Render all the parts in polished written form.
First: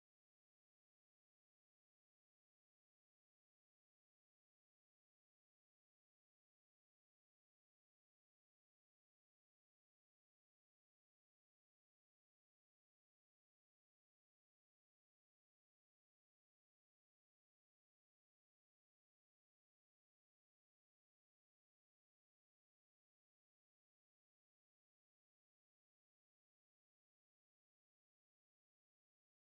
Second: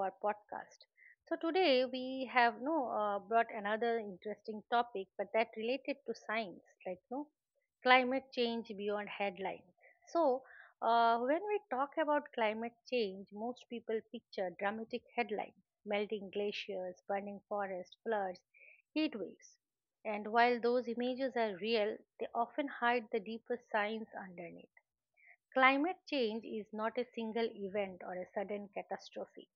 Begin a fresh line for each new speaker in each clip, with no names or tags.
our podcast. So today we have no brought another interesting topic, but that related to science, like no climate change beyond headline. So when we talk about climate change, most people picture dramatic headline: melting glaciers, burning forests, floods, heat waves. And while those images are real, they often hide the deeper science underneath. Climate change is not a single event or a sudden catastrophe.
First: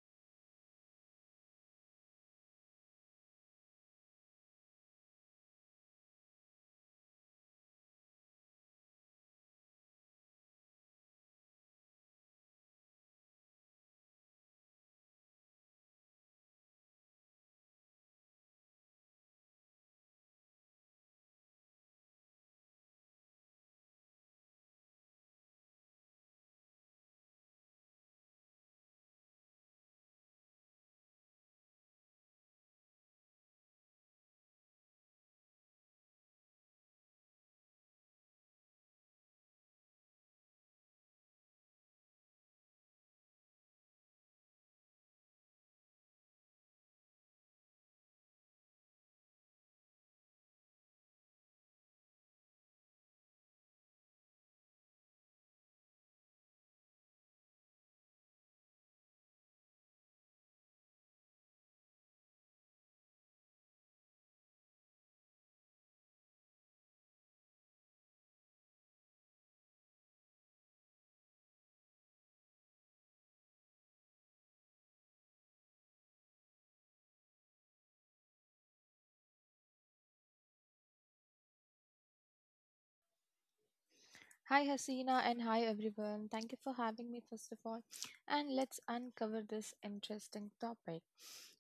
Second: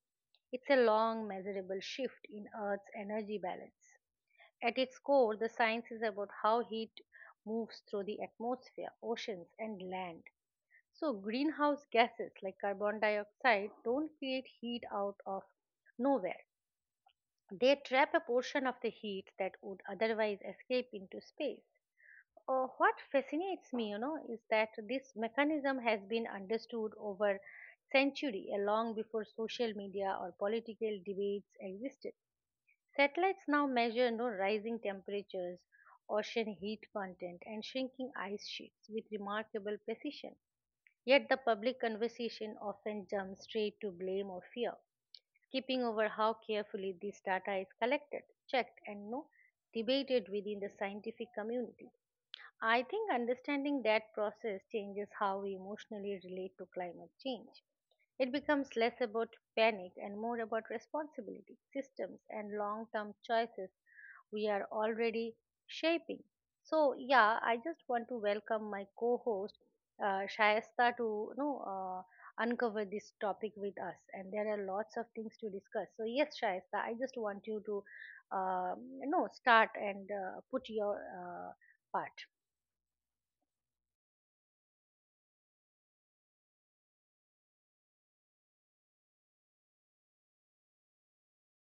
It's a long, measurable shift in Earth's energy balance. At its core, the science is about how heat moves through the atmosphere, oceans, and land. So, greenhouse gases like carbon dioxide don't create heat out of nowhere. They trap a portion of the heat that would otherwise escape into space. What fascinates me, is that this mechanism has been understood over century, long before social media or political debates existed. Satellites now measure rising temperatures, ocean heat content, and shrinking ice sheets with remarkable precision. Yet the public conversation often jumps straight to blame or fear, skipping over how carefully this data is collected, checked, and debated within the scientific community. I think understanding that process changes how we emotionally relate to climate change. It becomes less about panic and more about responsibility, systems, and long term choices we are already shaping. So, yeah, I just want to welcome my co host Shayasta to uncover this topic with us. And there are lots of things to discuss. So, yes, Shayasta, I just want you to um, start and put your part.
Hi Hasina and hi everyone. Thank you for having me first of all. And let's uncover this interesting topic.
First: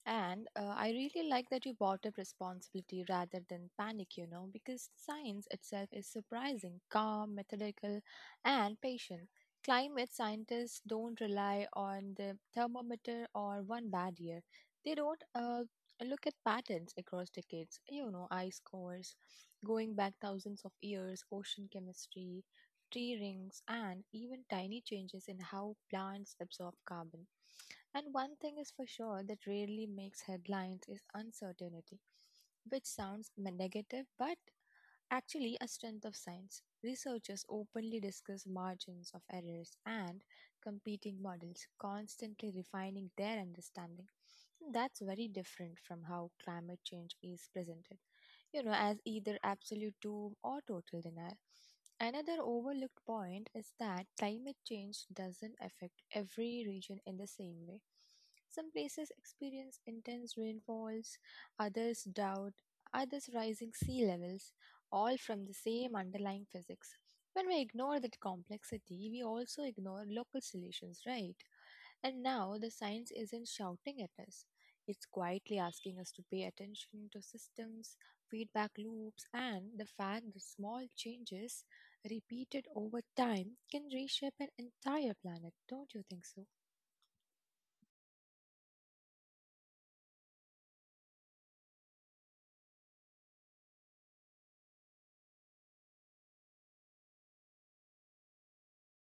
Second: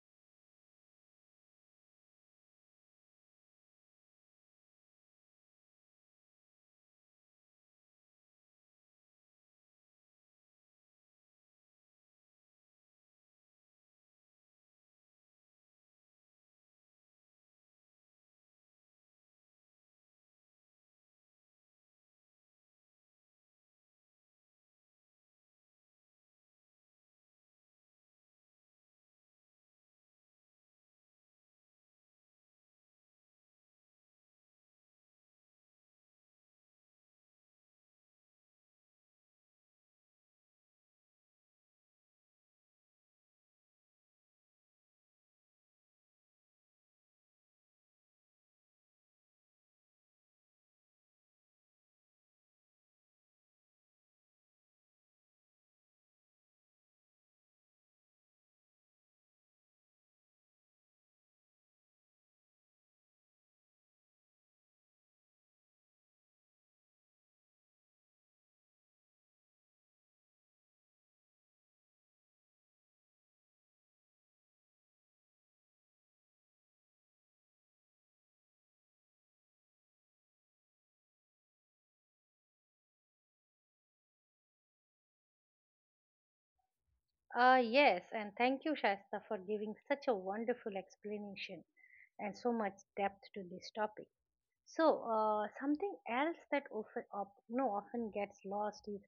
And I really like that you brought up responsibility rather than panic, you know, because science itself is surprising, calm, methodical, and patient. Climate scientists don't rely on the thermometer or one bad year. They don't look at patterns across decades, you know, ice cores, going back thousands of years, ocean chemistry, tree rings, and even tiny changes in how plants absorb carbon. And one thing is for sure that rarely makes headlines is uncertainty, which sounds negative but actually a strength of science. Researchers openly discuss margins of errors and competing models, constantly refining their understanding. That's very different from how climate change is presented, you know, as either absolute doom or total denial. Another overlooked point is that climate change doesn't affect every region in the same way. Some places experience intense rainfalls, others drought, others rising sea levels, all from the same underlying physics. When we ignore that complexity, we also ignore local solutions, right? And now the science isn't shouting at us. It's quietly asking us to pay attention to systems, feedback loops, and the fact that small changes repeated over time can reshape an entire planet. Don't you think so?
Yes, and thank you, Shasta, for giving such a wonderful explanation and so much depth to this topic. So, something else that often, op- no, often gets lost is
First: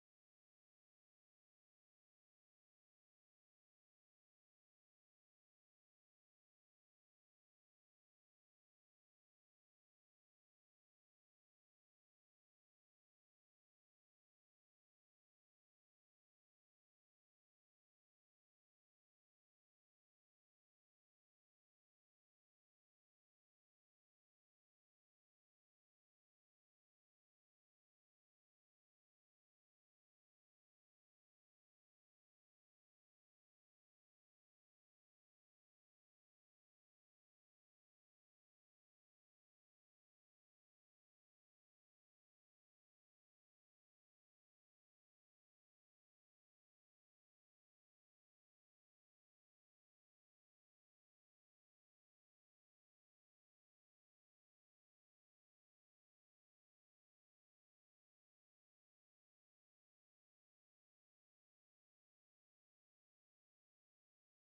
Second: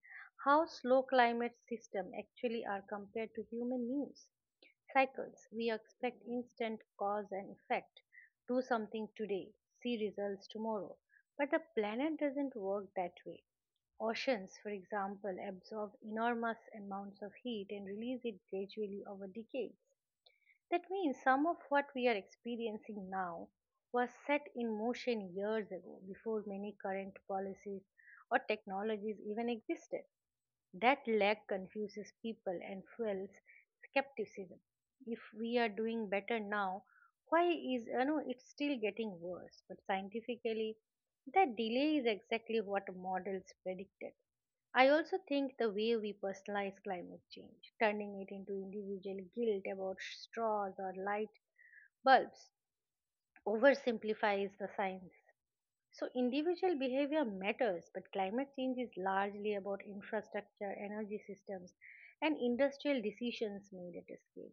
how slow climate systems actually are compared to human news cycles. We expect instant cause and effect. Do something today, see results tomorrow. But the planet doesn't work that way. Oceans, for example, absorb enormous amounts of heat and release it gradually over decades. That means some of what we are experiencing now was set in motion years ago before many current policies or technologies even existed. That lag confuses people and fuels skepticism. If we are doing better now, why is it's still getting worse? But scientifically, that delay is exactly what models predicted. I also think the way we personalize climate change, turning it into individual guilt about straws or light bulbs, oversimplifies the science so, individual behavior matters, but climate change is largely about infrastructure, energy systems, and industrial decisions made at a scale.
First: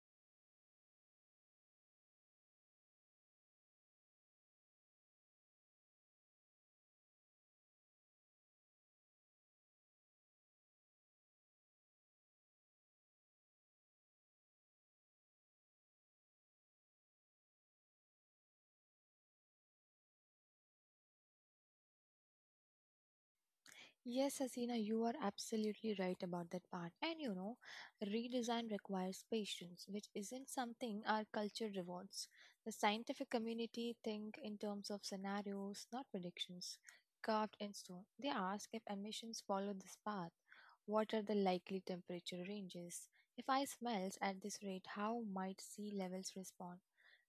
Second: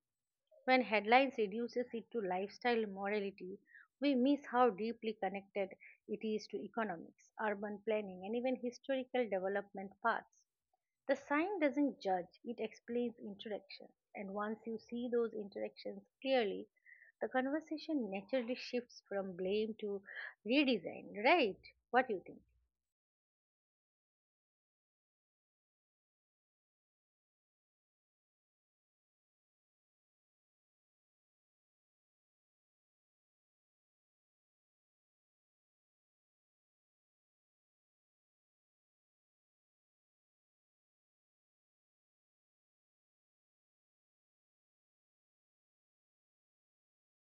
When headlines reduces it to lifestyle morality, we miss how deeply connected it is to economics, urban planning, and even historical development paths. The sign doesn't judge, it explains interactions. And once you see those interactions clearly, the conversation naturally shifts from blame to redesign, right? What do you think?
Yes, Hasina, you are absolutely right about that part. And you know, redesign requires patience, which isn't something our culture rewards. The scientific community think in terms of scenarios, not predictions, carved in stone. They ask if emissions follow this path. What are the likely temperature ranges? If ice melts at this rate, how might sea levels respond?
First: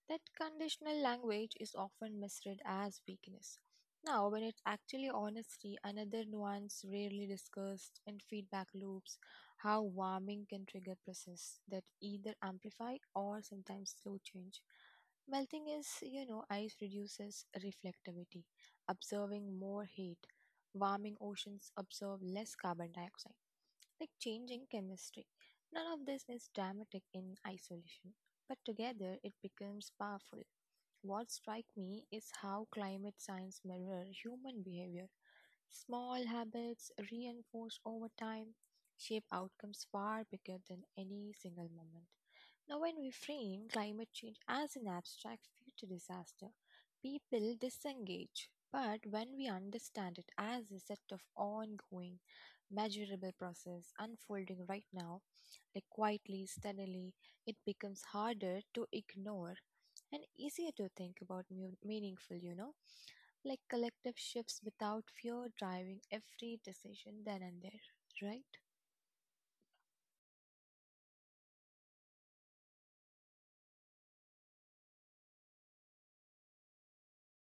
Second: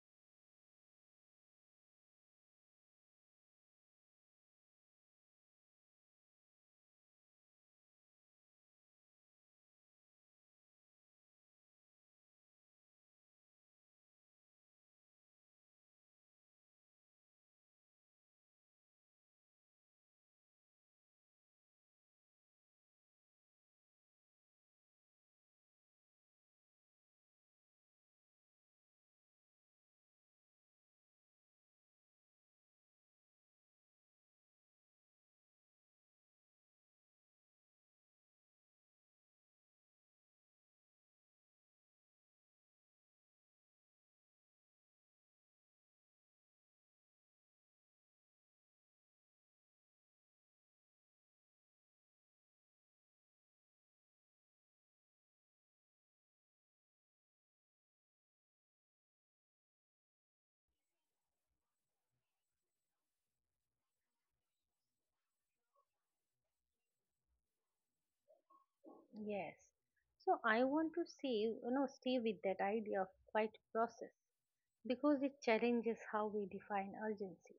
That conditional language is often misread as weakness now, when it's actually honesty, another nuance rarely discussed in feedback loops, how warming can trigger process that either amplify or sometimes slow change. Melting is, you know, ice reduces reflectivity, observing more heat. Warming oceans observe less carbon dioxide like changing chemistry. None of this is dramatic in isolation, but together it becomes powerful. What strikes me is how climate science mirrors human behavior. Small habits reinforced over time shape outcomes far bigger than any single moment. Now, when we frame climate change as an abstract future disaster, people disengage. But when we understand it as a set of ongoing, measurable process unfolding right now, like quietly, steadily, it becomes harder to ignore and easier to think about meaningful, you know, like collective shifts without fear driving every decision then and there, right?
Yes. So I want to stay with that idea of quiet process because it challenges how we define urgency.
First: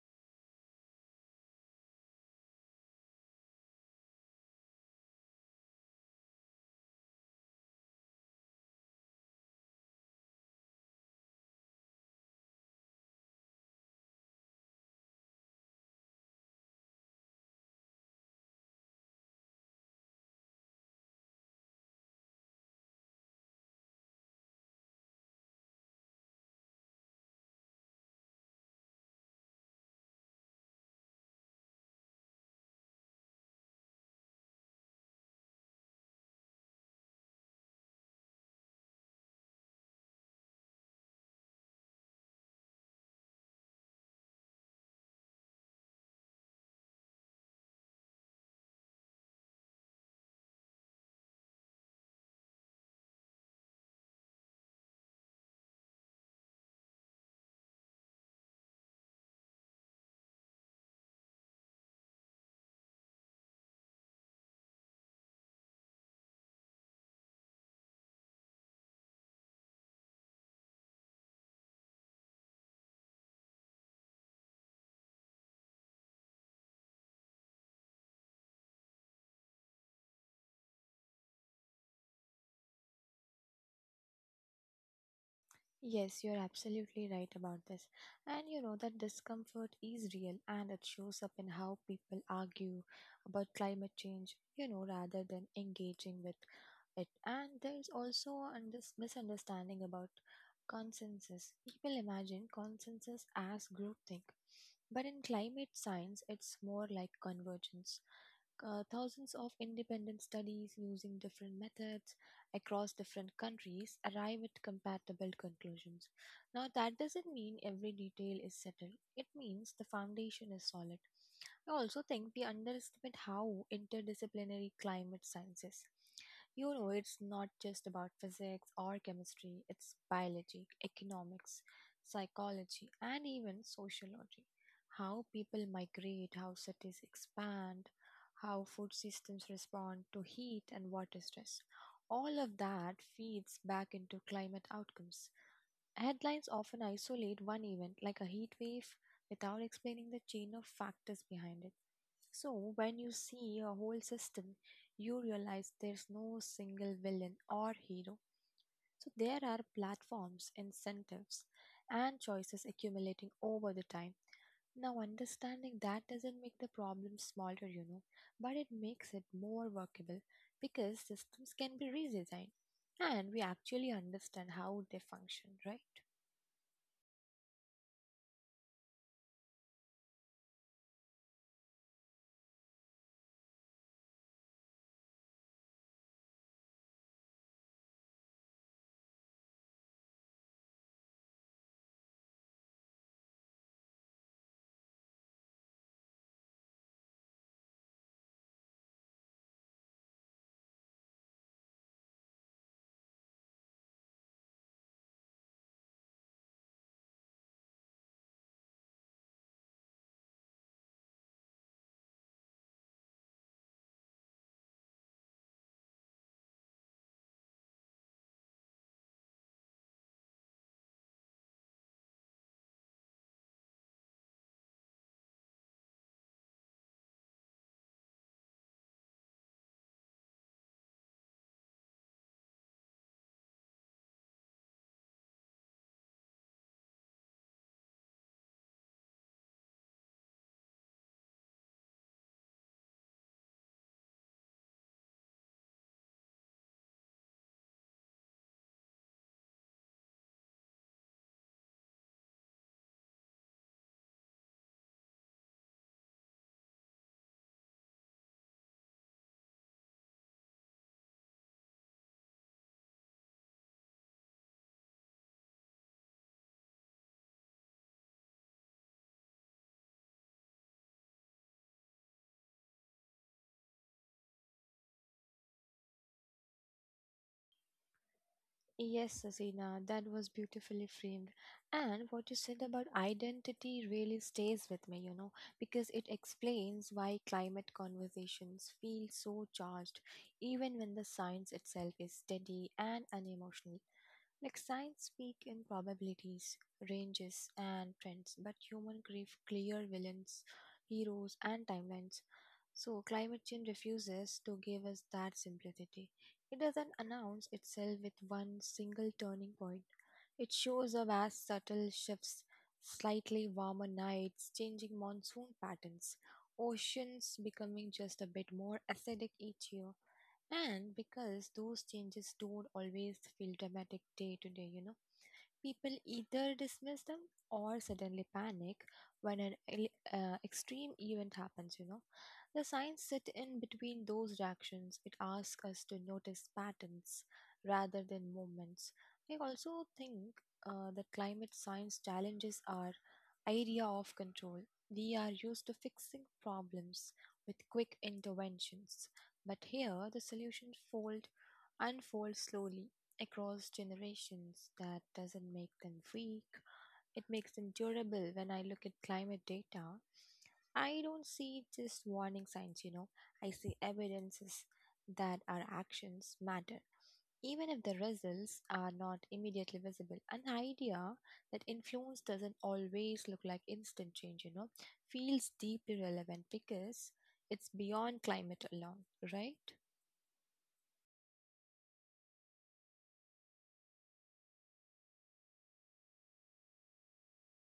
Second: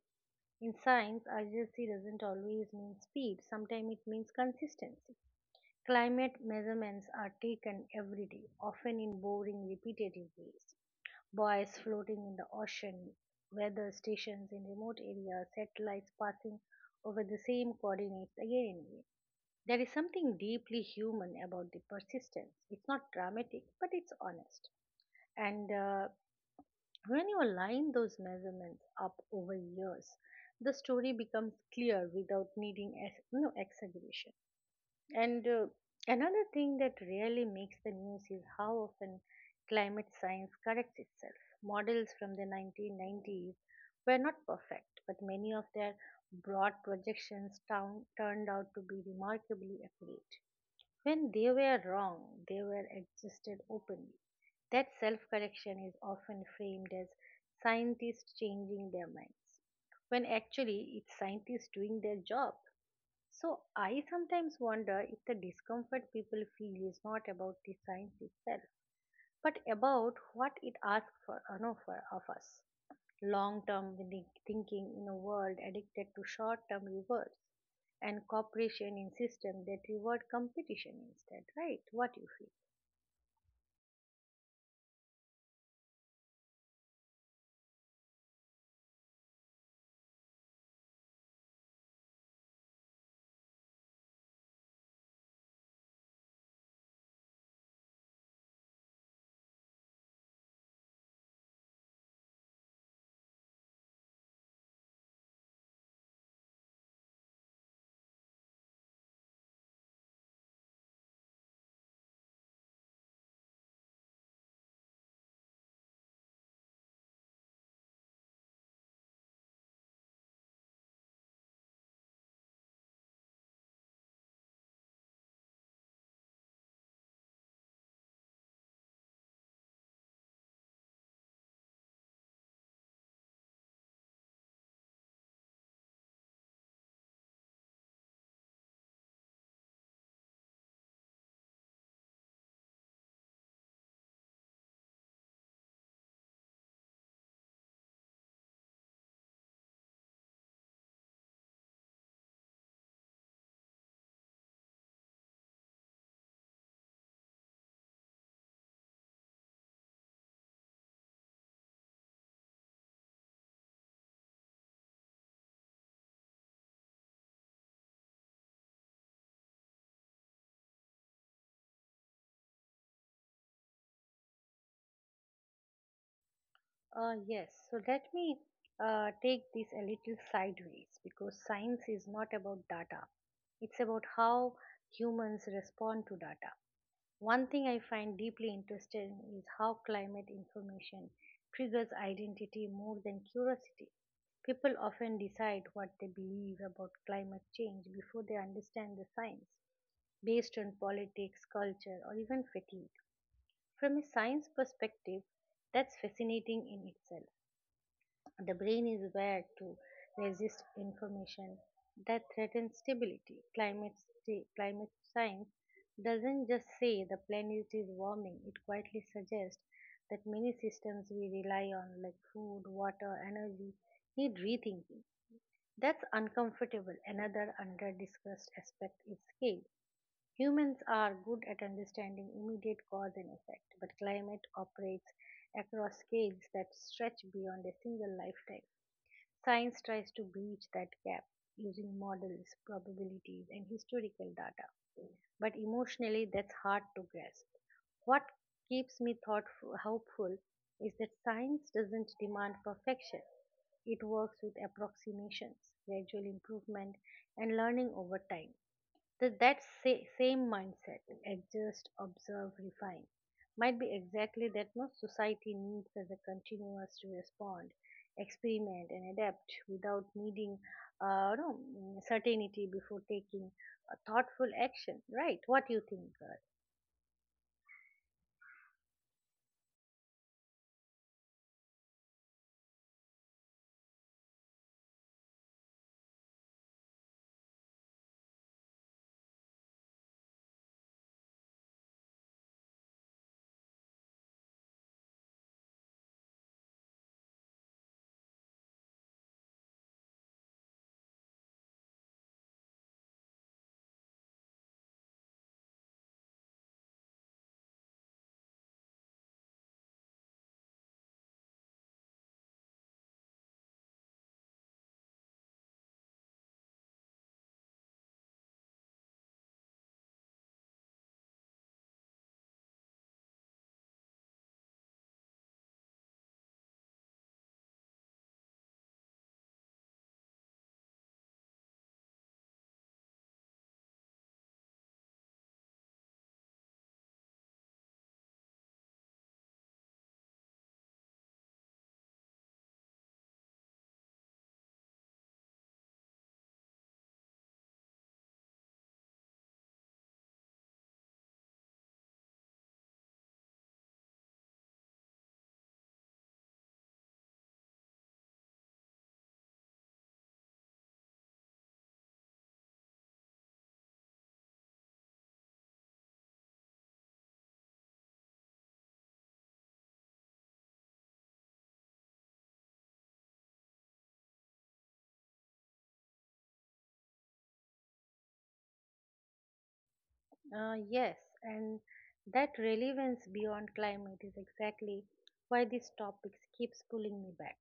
In science, urgency doesn't always mean speed, sometimes it means consistency. Climate measurements are taken every day, often in boring, repetitive ways. Buoys floating in the ocean, weather stations in remote areas, satellites passing over the same coordinates again and again. There is something deeply human about the persistence. It's not dramatic, but it's honest. And When you align those measurements up over years, the story becomes clear without needing exaggeration. And Another thing that really makes the news is how often climate science corrects itself. Models from the 1990s were not perfect, but many of their broad projections turned out to be remarkably accurate. When they were wrong, they were adjusted openly. That self correction is often framed as scientists changing their minds, when actually it's scientists doing their job. So I sometimes wonder if the discomfort people feel is not about the science itself, but about what it asks for of us. Long-term thinking in a world addicted to short-term rewards and cooperation in system that reward competition instead, right? What you feel?
Yes, you're absolutely right about this. And you know that discomfort is real and it shows up in how people argue about climate change, you know, rather than engaging with it. And there's also a misunderstanding about consensus. People imagine consensus as groupthink, but in climate science, it's more like convergence. Thousands of independent studies using different methods across different countries arrive at compatible conclusions. Now, that doesn't mean every detail is settled, it means the foundation is solid. I also think we underestimate how interdisciplinary climate science is. You know, it's not just about physics or chemistry, it's biology, economics, psychology, and even sociology. How people migrate, how cities expand, how food systems respond to heat and water stress. All of that feeds back into climate outcomes. Headlines often isolate one event, like a heat wave, without explaining the chain of factors behind it. So, when you see a whole system, you realize there's no single villain or hero. So, there are platforms, incentives, and choices accumulating over the time. Now, understanding that doesn't make the problem smaller, you know, but it makes it more workable because systems can be redesigned and we actually understand how they function, right?
Yes. So let me take this a little sideways because science is not about data. It's about how humans respond to data. One thing I find deeply interesting is how climate information triggers identity more than curiosity. People often decide what they believe about climate change before they understand the science, based on politics, culture, or even fatigue. From a science perspective, that's fascinating in itself. The brain is wired to resist information that threatens stability. Climate science doesn't just say the planet is warming, it quietly suggests that many systems we rely on, like food, water, energy, need rethinking. That's uncomfortable. Another under discussed aspect is scale. Humans are good at understanding immediate cause and effect, but climate operates across scales that stretch beyond a single lifetime. Science tries to bridge that gap using models, probabilities, and historical data. But emotionally, that's hard to grasp. What keeps me thoughtful, hopeful is that science doesn't demand perfection. It works with approximations, gradual improvement, and learning over time. The same mindset, adjust, observe, refine, might be exactly that no society needs as a continuous to respond, experiment, and adapt without needing no, mm, certainty before taking a thoughtful action. Right? What do you think? uh,
Yes, Sasina, that was beautifully framed. And what you said about identity really stays with me, you know, because it explains why climate conversations feel so charged, even when the science itself is steady and unemotional. Like science speak in probabilities, ranges, and trends, but human grief clear villains, heroes, and timelines. So, climate change refuses to give us that simplicity. It doesn't announce itself with one single turning point. It shows up as subtle shifts, slightly warmer nights, changing monsoon patterns, oceans becoming just a bit more acidic each year. And because those changes don't always feel dramatic day to day, you know. People either dismiss them or suddenly panic when an extreme event happens, you know. The signs sit in between those reactions. It asks us to notice patterns rather than moments. I also think that climate science challenges our idea of control. We are used to fixing problems with quick interventions, but here the solutions fold unfold slowly across generations. That doesn't make them weak, it makes them durable. When I look at climate data, I don't see just warning signs, you know, I see evidences that our actions matter. Even if the results are not immediately visible, an idea that influence doesn't always look like instant change, you know, feels deeply relevant because it's beyond climate alone, right?
Uh, yes, and that relevance beyond climate is exactly why this topic keeps pulling me back.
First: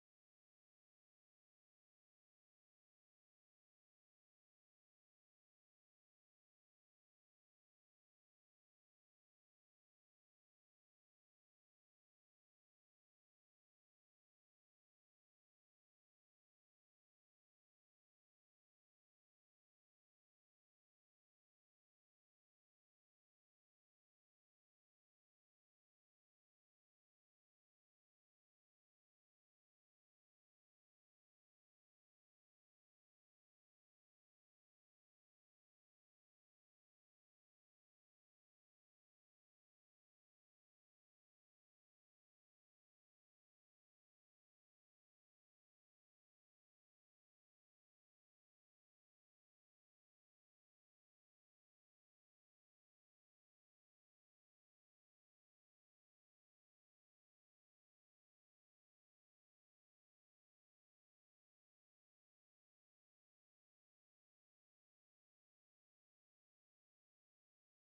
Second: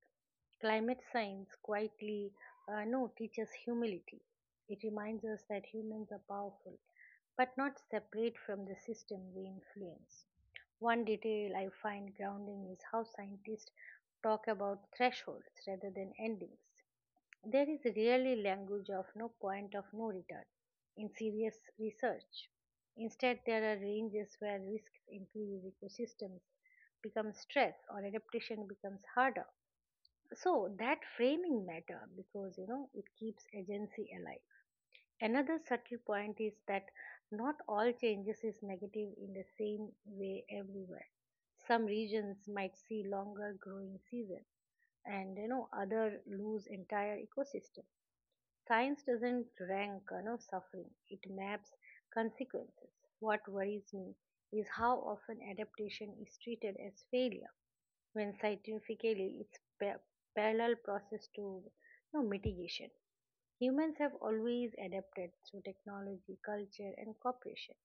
Climate science quietly, no, teaches humility. It reminds us that humans are powerful, but not separate from the system we influence. One detail I find grounding is how scientists talk about thresholds rather than endings. There is really language of no point of no return in serious research. Instead, there are ranges where risks increase, ecosystems become stressed, or adaptation becomes harder. So that framing matter because it keeps agency alive. Another subtle point is that not all changes is negative in the same way everywhere. Some regions might see longer growing season and other lose entire ecosystem. Science doesn't rank suffering, it maps consequences. What worries me is how often adaptation is treated as failure when scientifically it's parallel process to mitigation. Humans have always adapted through technology, culture, and cooperation.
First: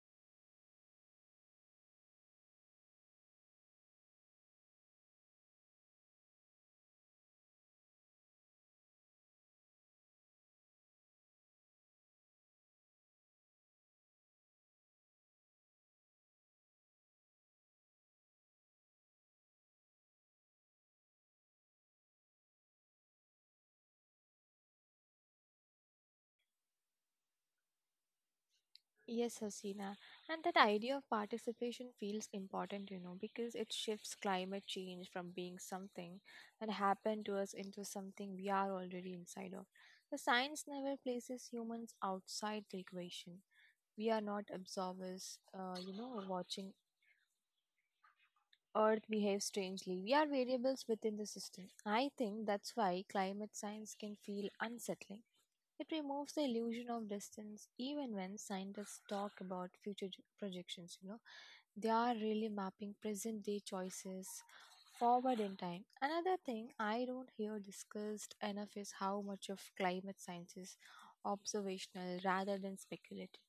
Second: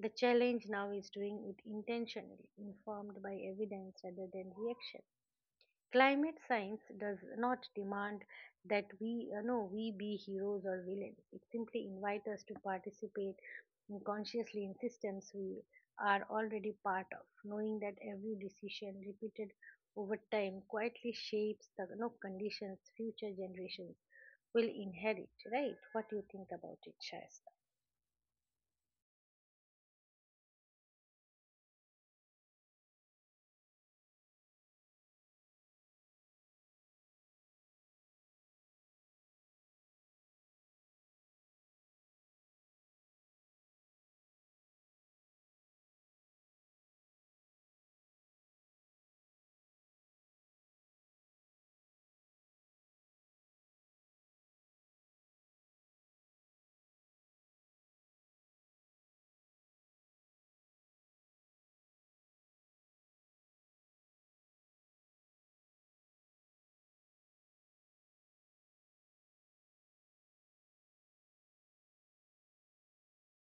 The challenge now is doing it intentionally, informed by evidence rather than reaction. Climate science does not demand that we no we be heroes or villains. It simply invites us to participate consciously in systems we are already part of, knowing that every decision repeated over time quietly shapes the no conditions future generations will inherit. Right? What do you think about it, Shasta?
Yes, Hasina. And that idea of participation feels important, you know, because it shifts climate change from being something that happened to us into something we are already inside of. The science never places humans outside the equation. We are not observers, you know, watching Earth behaves strangely. We are variables within the system. I think that's why climate science can feel unsettling. It removes the illusion of distance, even when scientists talk about future projections. You know, they are really mapping present day choices forward in time. Another thing I don't hear discussed enough is how much of climate science is observational rather than speculative.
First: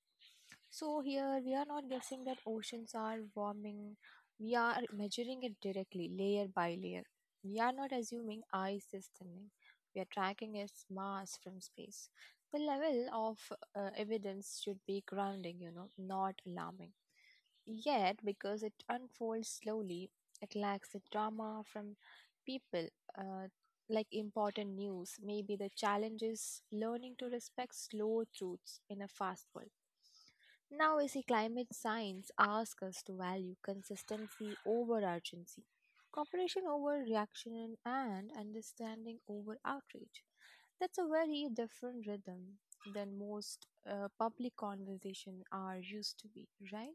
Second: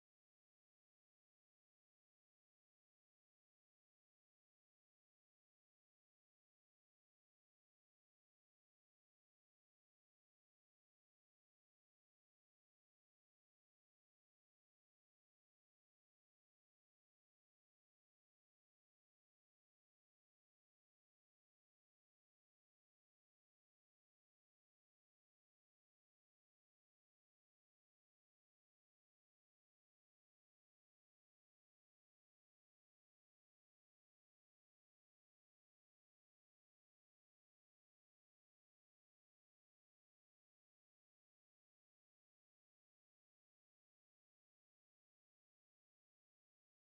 So here we are not guessing that oceans are warming. We are measuring it directly, layer by layer. We are not assuming ice is thinning. We are tracking its mass from space. The level of evidence should be grounding, you know, not alarming. Yet, because it unfolds slowly, it lacks the drama from people. Uh, like important news, maybe the challenge is learning to respect slow truths in a fast world. Now, we see climate science ask us to value consistency over urgency, cooperation over reaction, and understanding over outrage. That's a very different rhythm than most public conversation are used to be, right?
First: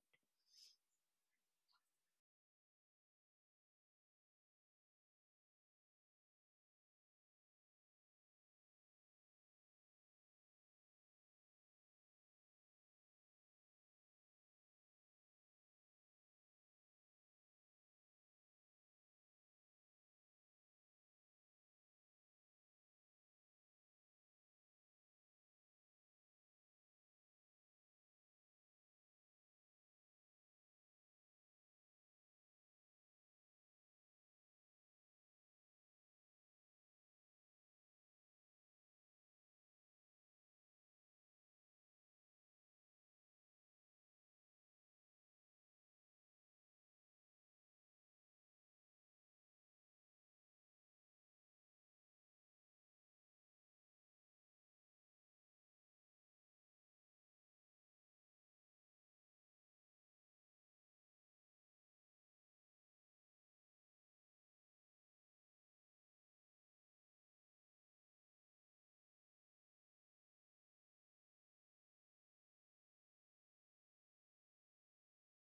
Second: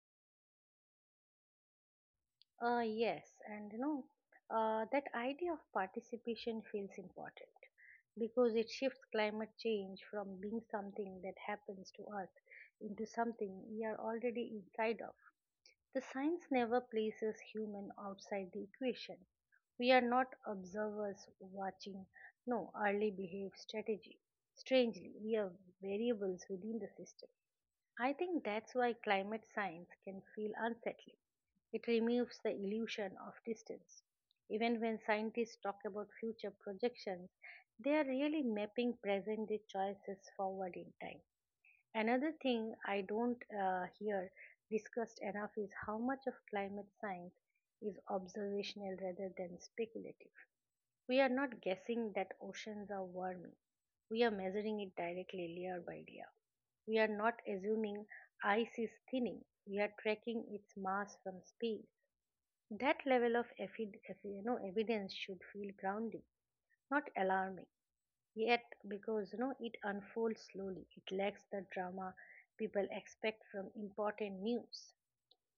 Yes, and that idea of participation feels important because it shifts climate change from being something that happens to us into something we are already inside of. The science never places human outside the equation. We are not observers watching, no, early behave strategy. Strangely, we are variables within the system. I think that's why climate science can feel unsettling. It removes the illusion of distance. Even when scientists talk about future projections, they are really mapping present day choices forward in time. Another thing I don't hear discussed enough is how much of climate science is observational rather than speculative. We are not guessing that oceans are warming. We are measuring it directly layer by layer. We are not assuming ice is thinning. We are tracking its mass from space. That level of evidence should feel grounding, not alarming. Yet, because it unfolds slowly, it lacks the drama people expect from important news.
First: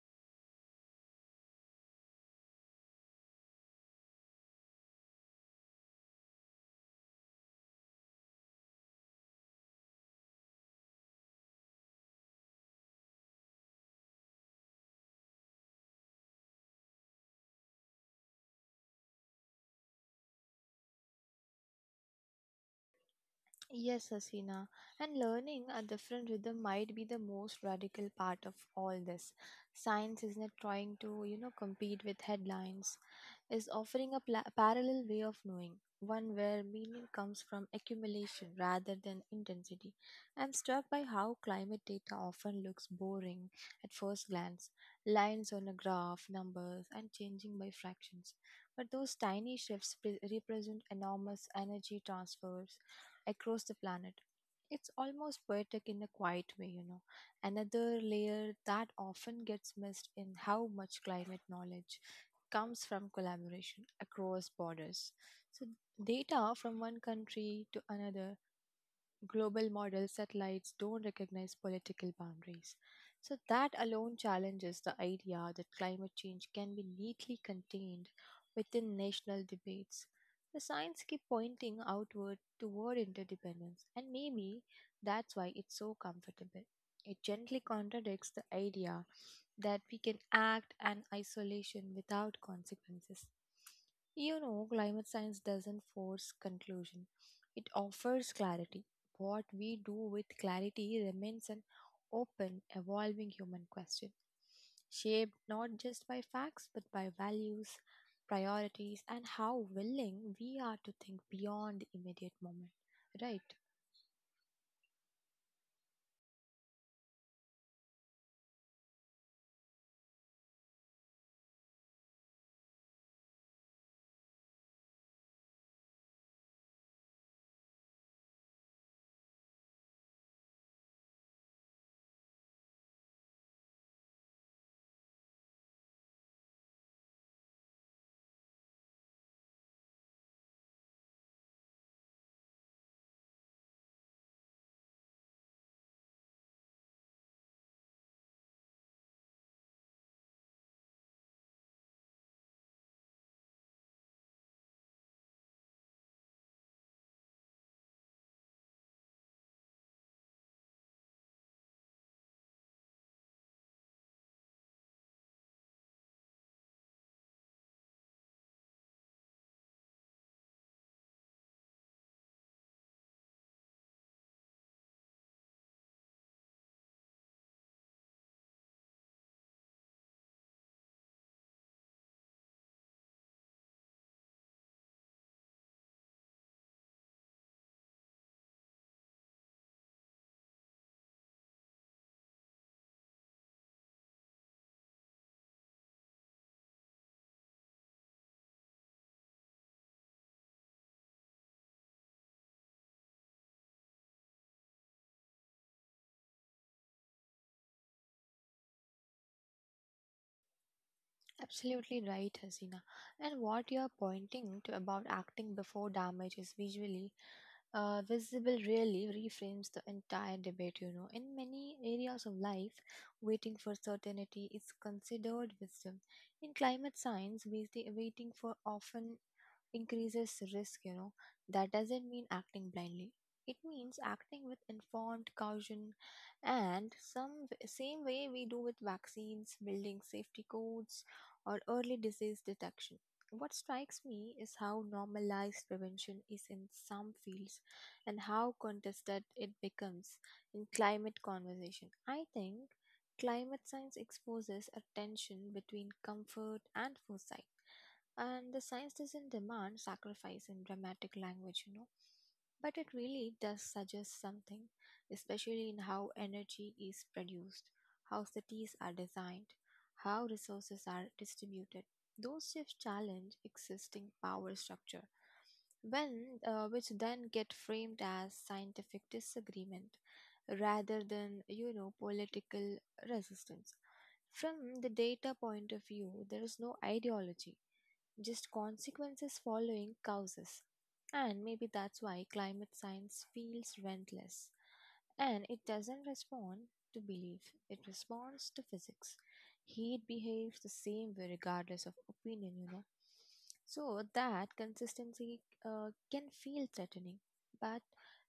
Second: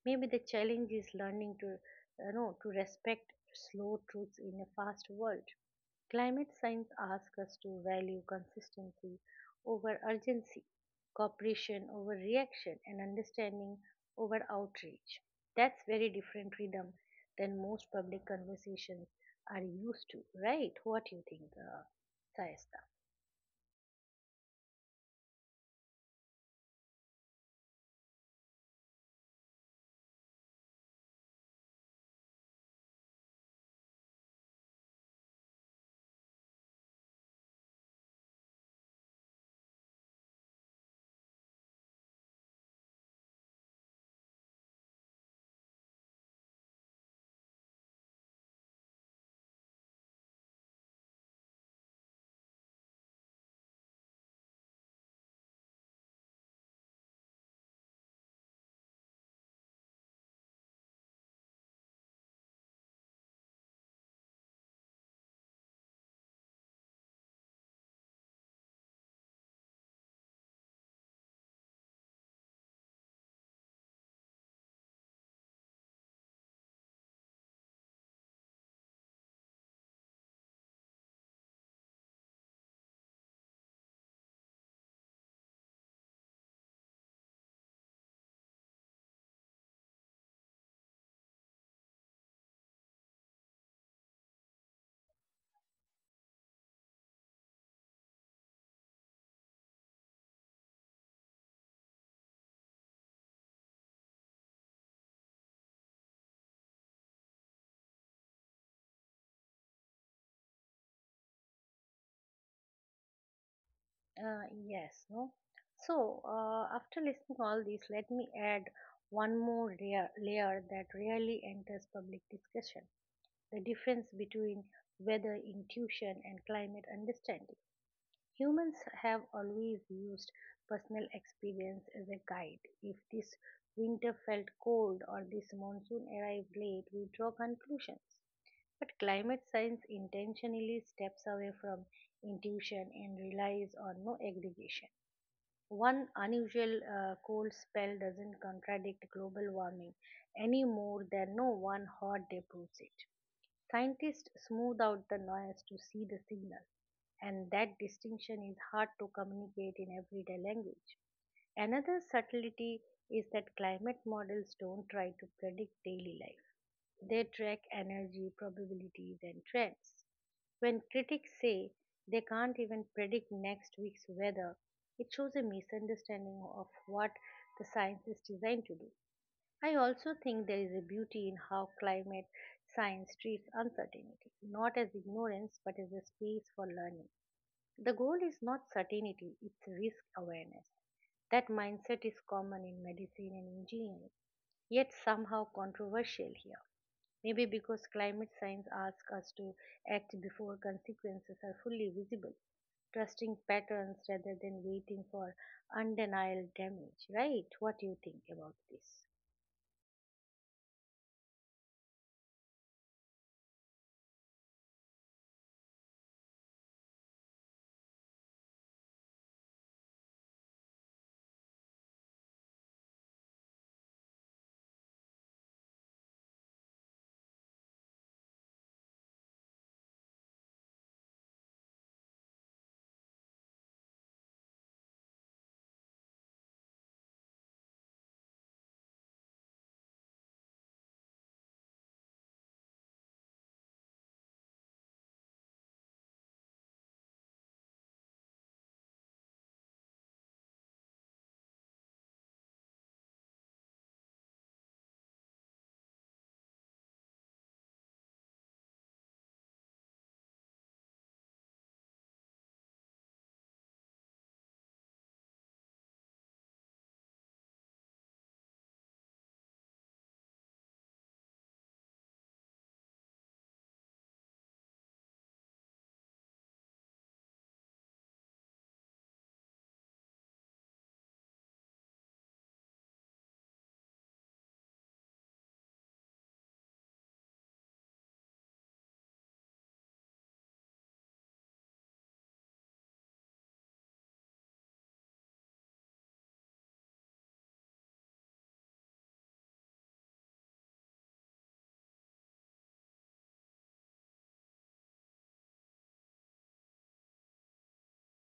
Maybe the challenge is learning to to respect slow truths in a fast world. Climate science asks us to value consistency over urgency, cooperation over reaction, and understanding over outreach. That's very different rhythm than most public conversations are used to, right? What do you think, Sayasta?
Yes, Hasina, and learning a different rhythm might be the most radical part of all this. Science is not trying to, you know, compete with headlines, is offering a parallel way of knowing, one where meaning comes from accumulation rather than intensity. I'm struck by how climate data often looks boring at first glance lines on a graph, numbers, and changing by fractions. But those tiny shifts represent enormous energy transfers across the planet. It's almost poetic in a quiet way, you know. Another layer that often gets missed in how much climate knowledge comes from collaboration across borders. So, data from one country to another global model satellites don't recognize political boundaries. So, that alone challenges the idea that climate change can be neatly contained within national debates. The signs keep pointing outward toward interdependence, and maybe that's why it's so comfortable. It gently contradicts the idea that we can act in isolation without consequences. You know, climate science doesn't force conclusion, it offers clarity what we do with clarity remains an open, evolving human question, shaped not just by facts but by values, priorities, and how willing we are to think beyond the immediate moment. Right?
Yes, no. So, after listening all this, let me add one more layer, layer that rarely enters public discussion: the difference between weather intuition and climate understanding. Humans have always used personal experience as a guide. If this winter felt cold or this monsoon arrived late, we draw conclusions. But climate science intentionally steps away from intuition and relies on no aggregation one unusual cold spell doesn't contradict global warming any more than no one hot day proves it. Scientists smooth out the noise to see the signal, and that distinction is hard to communicate in everyday language. Another subtlety is that climate models don't try to predict daily life. They track energy, probabilities, and trends. When critics say they can't even predict next week's weather, it shows a misunderstanding of what the science is designed to do. I also think there is a beauty in how climate science treats uncertainty, not as ignorance but as a space for learning. The goal is not certainty, it's risk awareness. That mindset is common in medicine and engineering, yet somehow controversial here. Maybe because climate science asks us to act before consequences are fully visible, trusting patterns rather than waiting for undeniable damage, right? What do you think about this?
Absolutely right, Hasina. And what you are pointing to about acting before damage is visually visible really reframes the entire debate, you know. In many areas of life waiting for certainty is considered wisdom, in climate science waiting for often increases risk, you know. That doesn't mean acting blindly. It means acting with informed caution and same way we do with vaccines, building safety codes or early disease detection. What strikes me is how normalized prevention is in some fields and how contested it becomes in climate conversation. I think climate science exposes a tension between comfort and foresight, and the science doesn't demand sacrifice in dramatic language, you know, but it really does suggest something, especially in how energy is produced, how cities are designed, how resources are distributed. Those shifts challenge existing power structure, when which then get framed as scientific disagreement rather than, you know, political resistance. From the data point of view, there is no ideology, just consequences following causes. And maybe that's why climate science feels relentless. And it doesn't respond to belief, it responds to physics. Heat behaves the same way regardless of opinion, you know. So that consistency can feel threatening, but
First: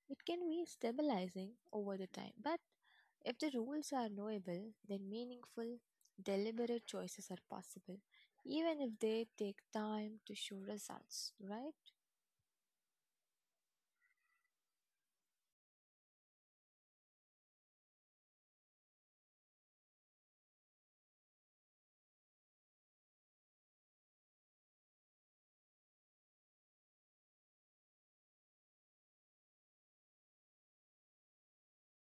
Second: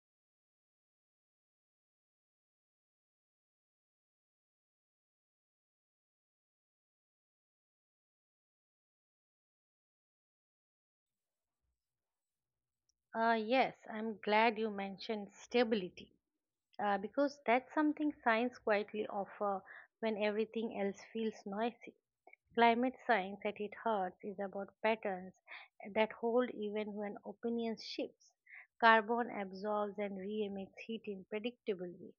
it can be stabilizing over the time. But if the rules are knowable, then meaningful, deliberate choices are possible even if they take time to show results, right?
Yes, I'm glad you mentioned stability because that's something science quietly offers when everything else feels noisy. Climate science at its heart is about patterns that hold even when opinions shifts. Carbon absorbs and re-emits heat in predictable ways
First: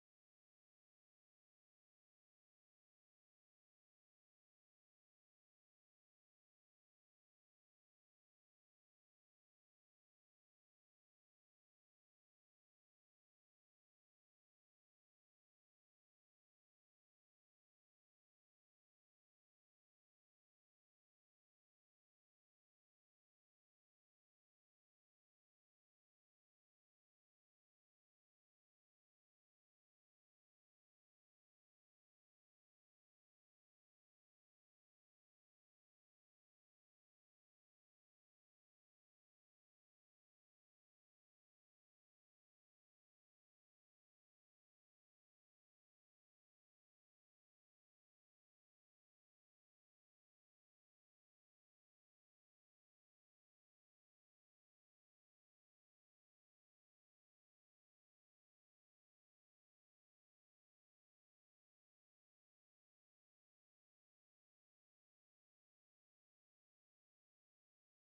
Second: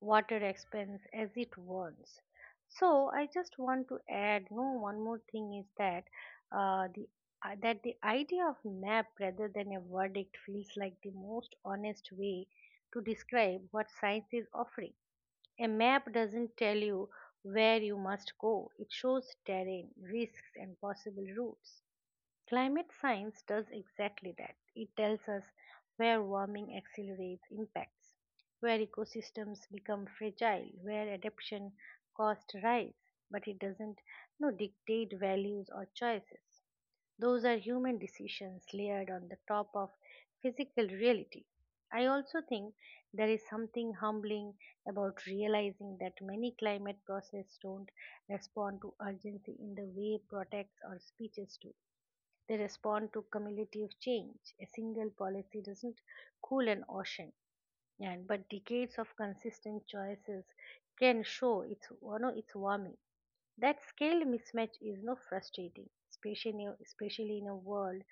water expense as it wants. So I just want to add, no, one more thing is that the that the idea of map rather than a verdict feels like the most honest way to describe what science is offering. A map doesn't tell you where you must go; it shows terrain, risks, and possible routes. Climate science does exactly that. It tells us where warming accelerates impacts, where ecosystems become fragile, where adaptation costs rise, but it doesn't no, dictate values or choices. Those are human decisions layered on the top of physical reality. I also think there is something humbling about realizing that many climate processes don't respond to urgency in the way protests or speeches do they respond to cumulative change. A single policy doesn't cool an ocean, and but decades of consistent choices can show its you know, its warming. That scale mismatch is no frustrating, especially in a world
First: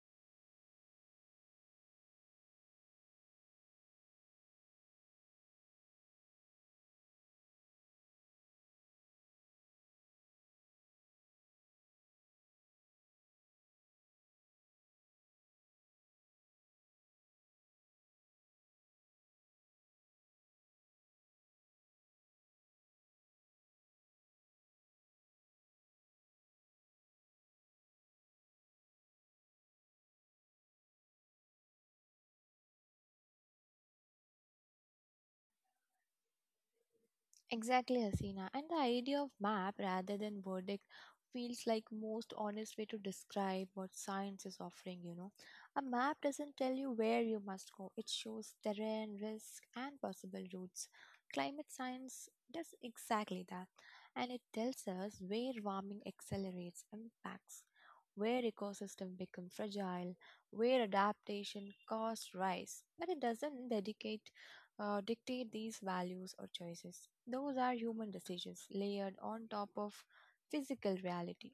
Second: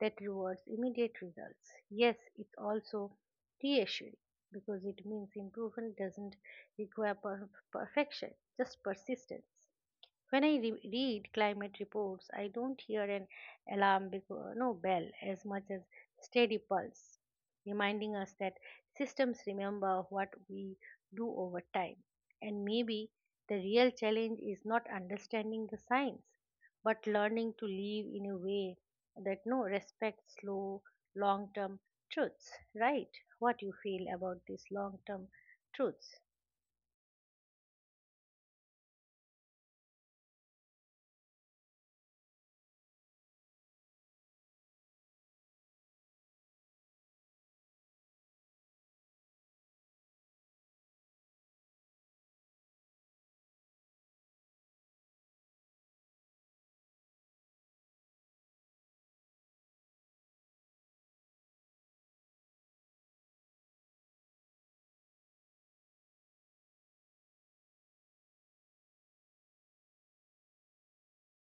that rewards immediate results. Yes, it's also reassuring because it means improvement doesn't require perfection, just persistence. When I read climate reports, I don't hear an alarm because, no bell as much as steady pulse, reminding us that systems remember what we do over time. And maybe the real challenge is not understanding the science, but learning to live in a way that no respects slow long-term truths. Right? What you feel about these long-term truths?
Exactly, Hasina. And the idea of map rather than verdict feels like most honest way to describe what science is offering. A map doesn't tell you where you must go. It shows terrain, risk and possible routes. Climate science does exactly that. And it tells us where warming accelerates impacts, where ecosystem become fragile, where adaptation costs rise. But it doesn't dedicate dictate these values or choices. Those are human decisions layered on top of physical reality.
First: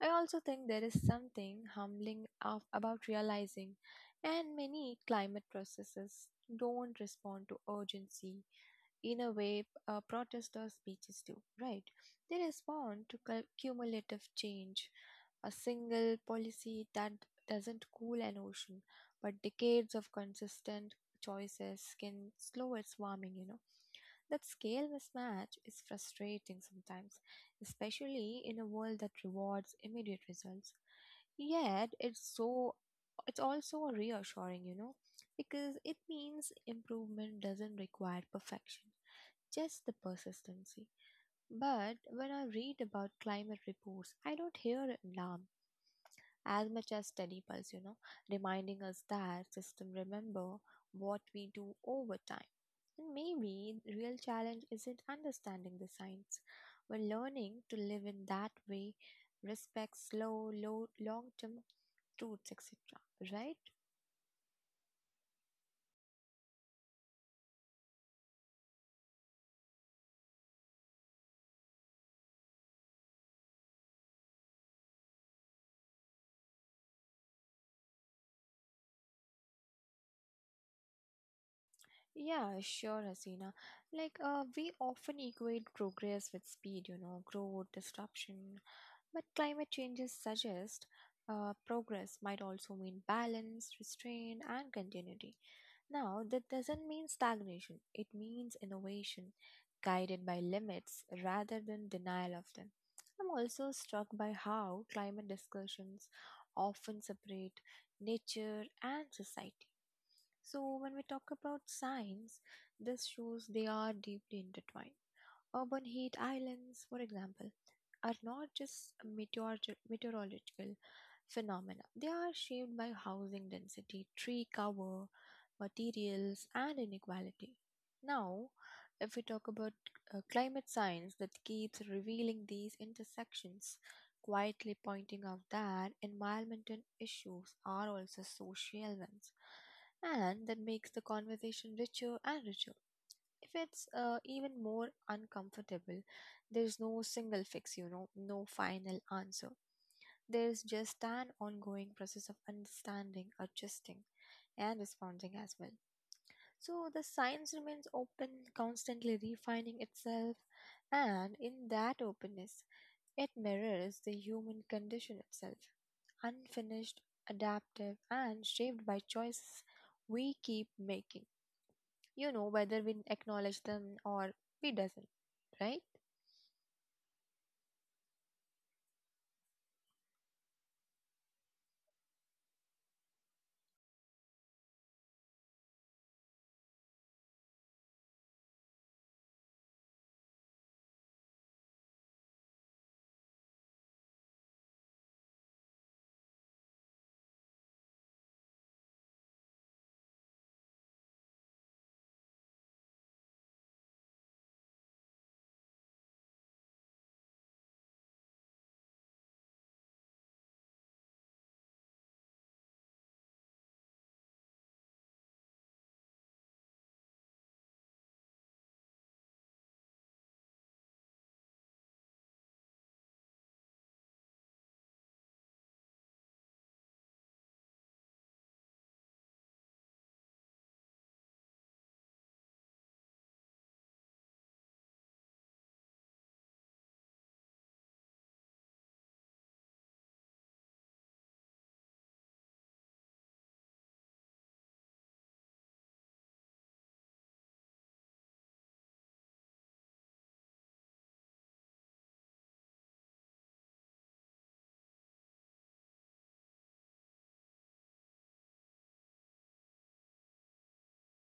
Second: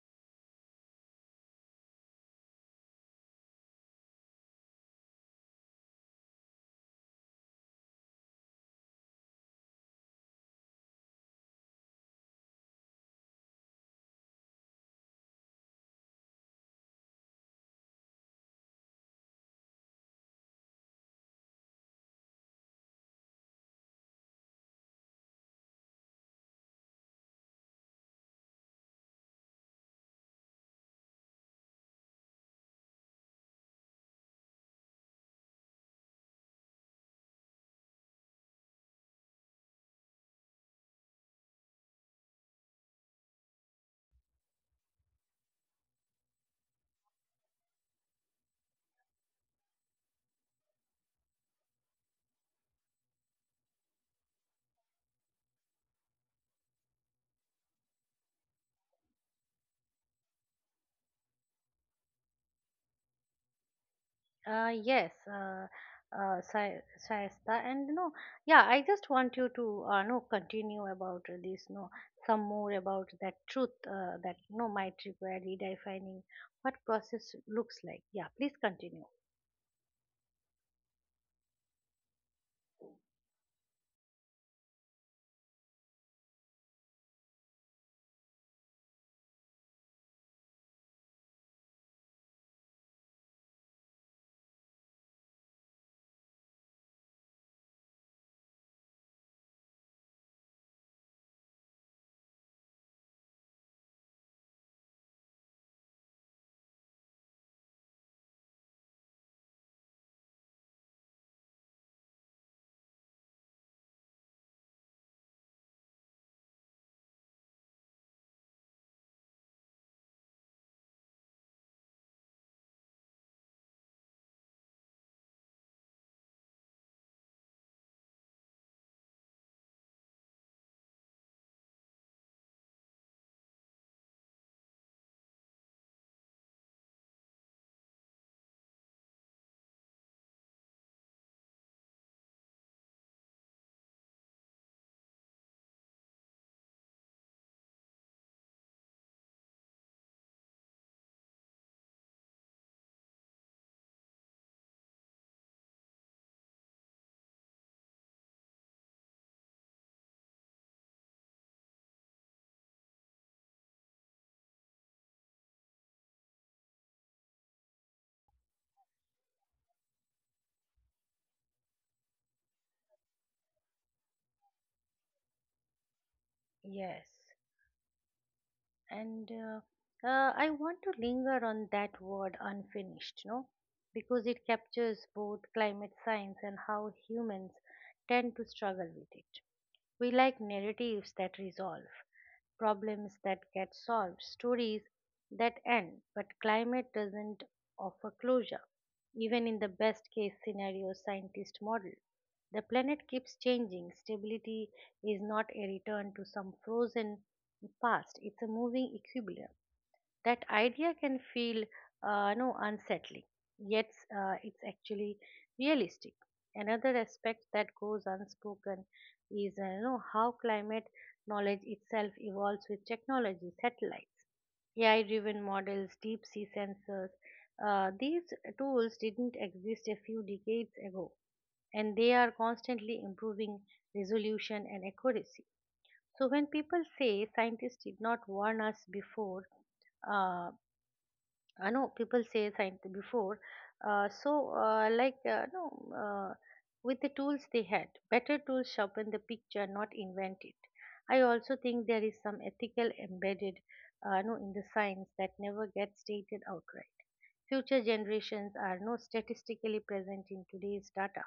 I also think there is something humbling about realizing, and many climate processes don't respond to urgency in a way protester speeches do, right? They respond to cumulative change. A single policy that doesn't cool an ocean, but decades of consistent choices can slow its warming. That scale mismatch is frustrating sometimes, especially in a world that rewards immediate results. Yet it's also reassuring, because it means improvement doesn't require perfection, just the persistency. But when I read about climate reports, I don't hear alarm as much as Steady Pulse, reminding us that system remember what we do over time. And maybe the real challenge isn't understanding the science, but learning to live in that way, respect slow, low, long-term truths, etc. Right?
Uh, yes, uh, uh, Shay- Shayesta, and no, yeah, I just want you to no continue about this, no, some more about that truth that no might require redefining what process looks like. Yeah, please continue.
Yeah, sure, Hasina. We often equate progress with speed, growth, disruption, but climate changes suggest progress might also mean balance, restraint, and continuity. Now, that doesn't mean stagnation, it means innovation guided by limits rather than denial of them. I'm also struck by how climate discussions often separate nature and society. So, when we talk about science, this shows they are deeply intertwined. Urban heat islands, for example, are not just meteorological phenomena, they are shaped by housing density, tree cover, materials, and inequality. Now, if we talk about climate science that keeps revealing these intersections, quietly pointing out that environmental issues are also social ones, and that makes the conversation richer and richer if it's even more uncomfortable, there's no single fix, no final answer. There's just an ongoing process of understanding, adjusting, and responding as well. So the science remains open, constantly refining itself, and in that openness, it mirrors the human condition itself, unfinished, adaptive, and shaped by choices we keep making, you know, whether we acknowledge them or we doesn't, right?
Yes, and I want to linger on that word unfinished, no, because it captures both climate science and how humans tend to struggle with it. We like narratives that resolve, problems that get solved, stories that end. But climate doesn't offer closure. Even in the best case scenario scientist model, the planet keeps changing. Stability is not a return to some frozen past, it's a moving equilibrium that idea can feel no unsettling yet it's actually realistic another aspect that goes unspoken is you know how climate knowledge itself evolves with technology satellites ai driven models deep sea sensors these tools didn't exist a few decades ago and they are constantly improving resolution and accuracy so when people say scientists did not warn us before uh, I know people say science before. So, like, no, uh, with the tools they had, better tools sharpen the picture, not invent it. I also think there is some ethical embedded, no, in the science that never gets stated outright. Future generations are not statistically present in today's data.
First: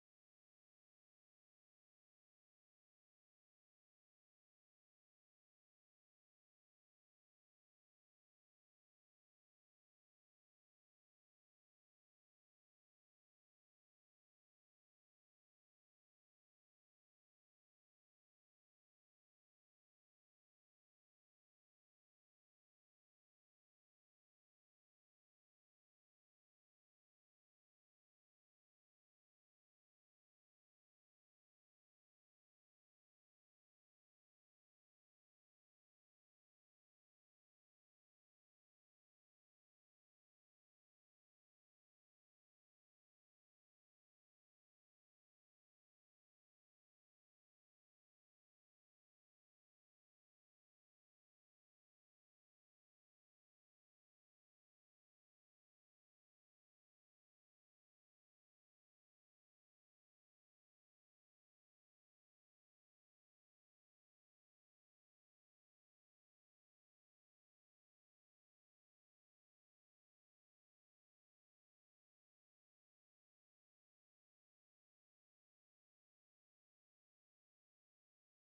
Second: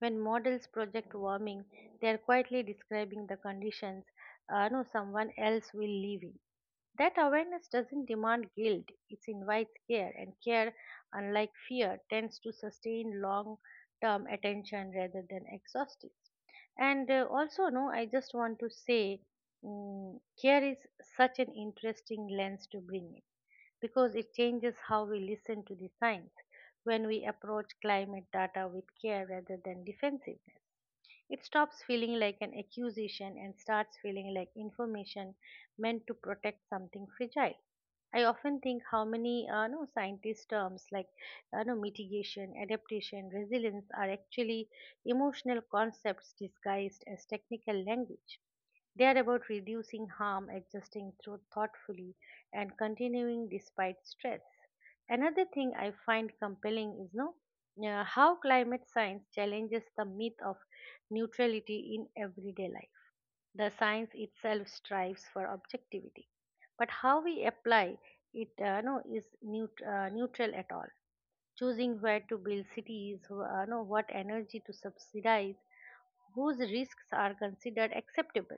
When models project warming, they are quietly describing the conditions no, someone else will live in. That awareness doesn't demand guilt, it invites care, and care, unlike fear, tends to sustain long term attention rather than exhaustion. And also, no, I just want to say care is such an interesting lens to bring in because it changes how we listen to the science when we approach climate data with care rather than defensiveness. It stops feeling like an accusation and starts feeling like information meant to protect something fragile. I often think how many no scientist terms like no mitigation, adaptation, resilience are actually emotional concepts disguised as technical language. They are about reducing harm, adjusting through thoughtfully, and continuing despite stress. Another thing I find compelling is no how climate science challenges the myth of neutrality in everyday life. The science itself strives for objectivity, but how we apply it no, is neut- neutral at all. Choosing where to build cities, no, what energy to subsidize, whose risks are considered acceptable.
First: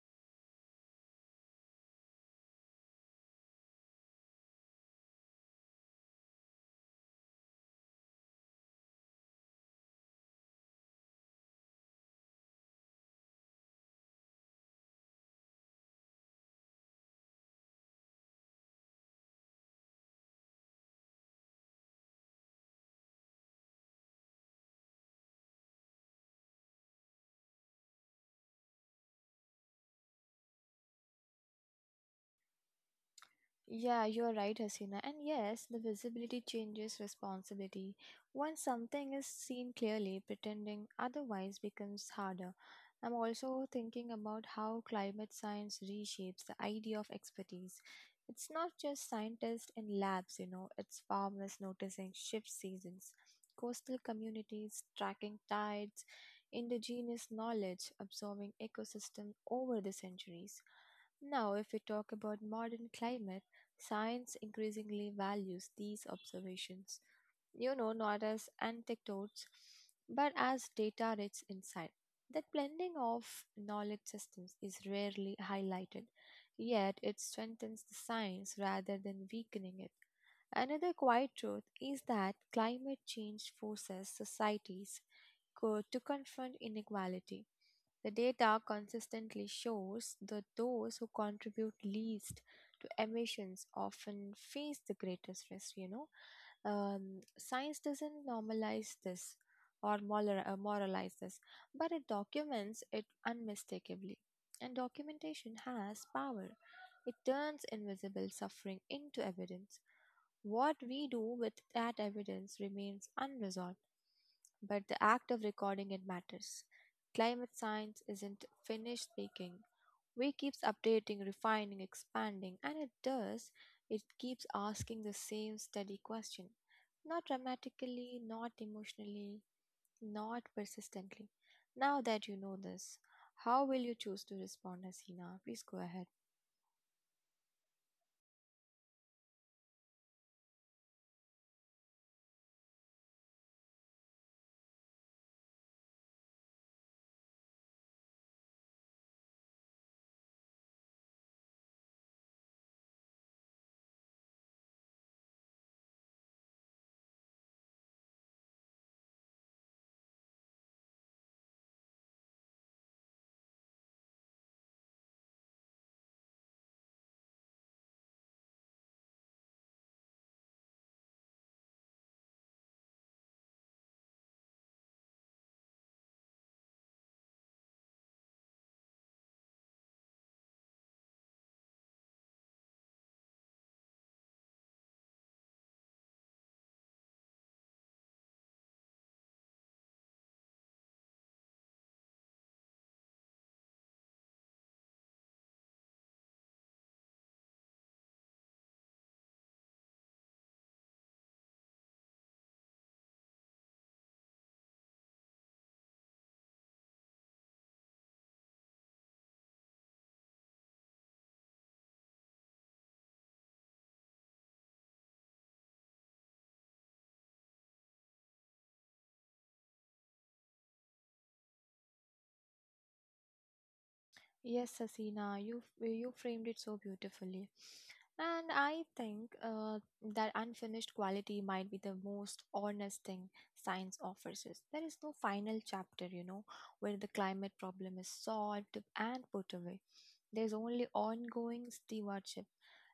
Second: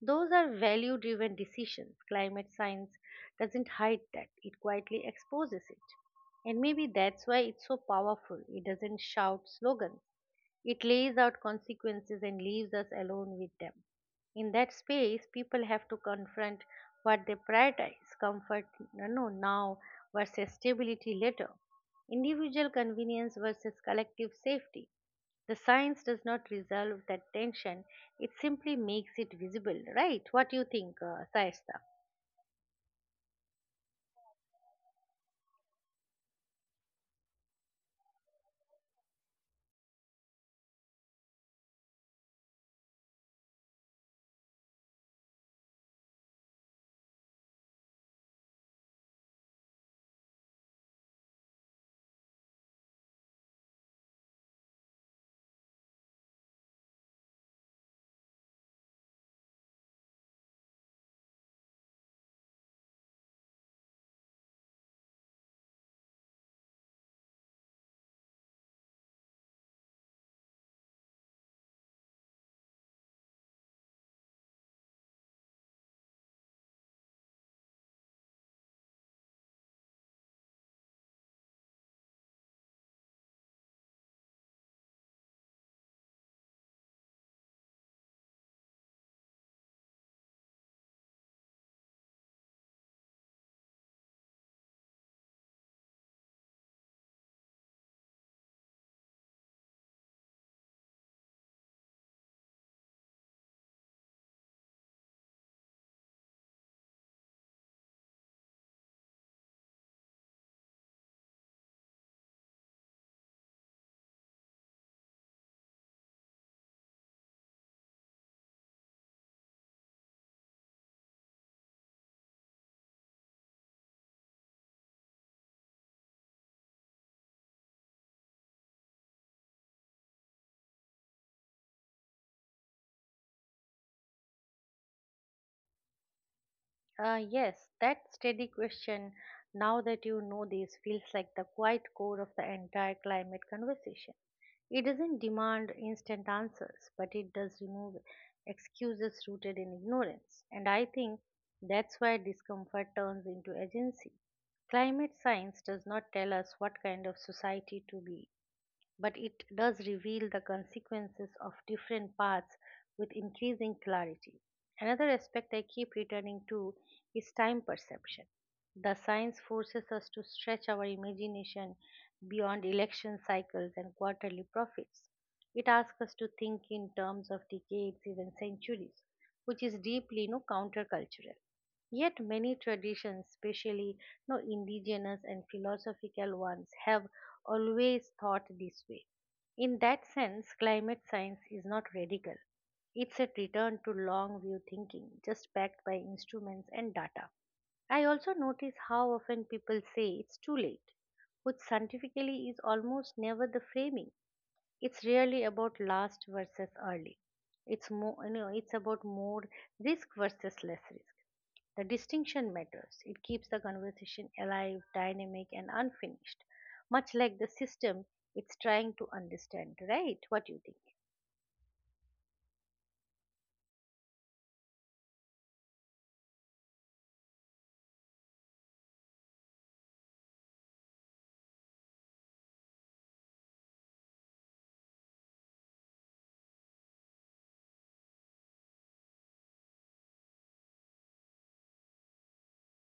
Those are value driven decisions. Climate science doesn't hide that, it quietly exposes it. And maybe that's why it's so powerful. It doesn't shout slogans, it lays out consequences and leaves us alone with them. In that space, people have to confront what they prioritize comfort you know, now versus stability later, individual convenience versus collective safety. The science does not resolve that tension, it simply makes it visible, right? What do you think, Saista?
Yeah, you're right, Hasina. And yes, the visibility changes responsibility. Once something is seen clearly, pretending otherwise becomes harder. I'm also thinking about how climate science reshapes the idea of expertise. It's not just scientists in labs, it's farmers noticing shift seasons, coastal communities tracking tides, indigenous knowledge absorbing ecosystem over the centuries. Now, if we talk about modern climate, science increasingly values these observations, you know, not as anecdotes, but as data rich insight. That blending of knowledge systems is rarely highlighted, yet it strengthens the science rather than weakening it. Another quiet truth is that climate change forces societies to confront inequality. The data consistently shows that those who contribute least to emissions often face the greatest risk, you know. Science doesn't normalize this or moralize this, but it documents it unmistakably. And documentation has power, it turns invisible suffering into evidence. What we do with that evidence remains unresolved but the act of recording it matters. Climate science isn't finished speaking. We keeps updating, refining, expanding, and it does. It keeps asking the same steady question. Not dramatically, not emotionally, not persistently. Now that you know this, how will you choose to respond, Hasina? Please go ahead.
Uh, yes, that steady question, now that you know this, feels like the quiet core of the entire climate conversation. It doesn't demand instant answers, but it does remove excuses rooted in ignorance. And I think that's why discomfort turns into agency. Climate science does not tell us what kind of society to be but it does reveal the consequences of different paths with increasing clarity. Another aspect I keep returning to is time perception. The science forces us to stretch our imagination beyond election cycles and quarterly profits. It asks us to think in terms of decades, even centuries, which is deeply you know, countercultural. Yet many traditions, especially no indigenous and philosophical ones, have always thought this way. In that sense, climate science is not radical. It's a return to long view thinking, just backed by instruments and data. I also notice how often people say it's too late, which scientifically is almost never the framing. It's really about last versus early. It's more, you know, it's about more risk versus less risk. The distinction matters. It keeps the conversation alive, dynamic, and unfinished, much like the system it's trying to understand, right? What do you think?
Yes, Hasina, you framed it so beautifully. And I think that unfinished quality might be the most honest thing science offers us. There is no final chapter, you know, where the climate problem is solved and put away. There's only ongoing stewardship,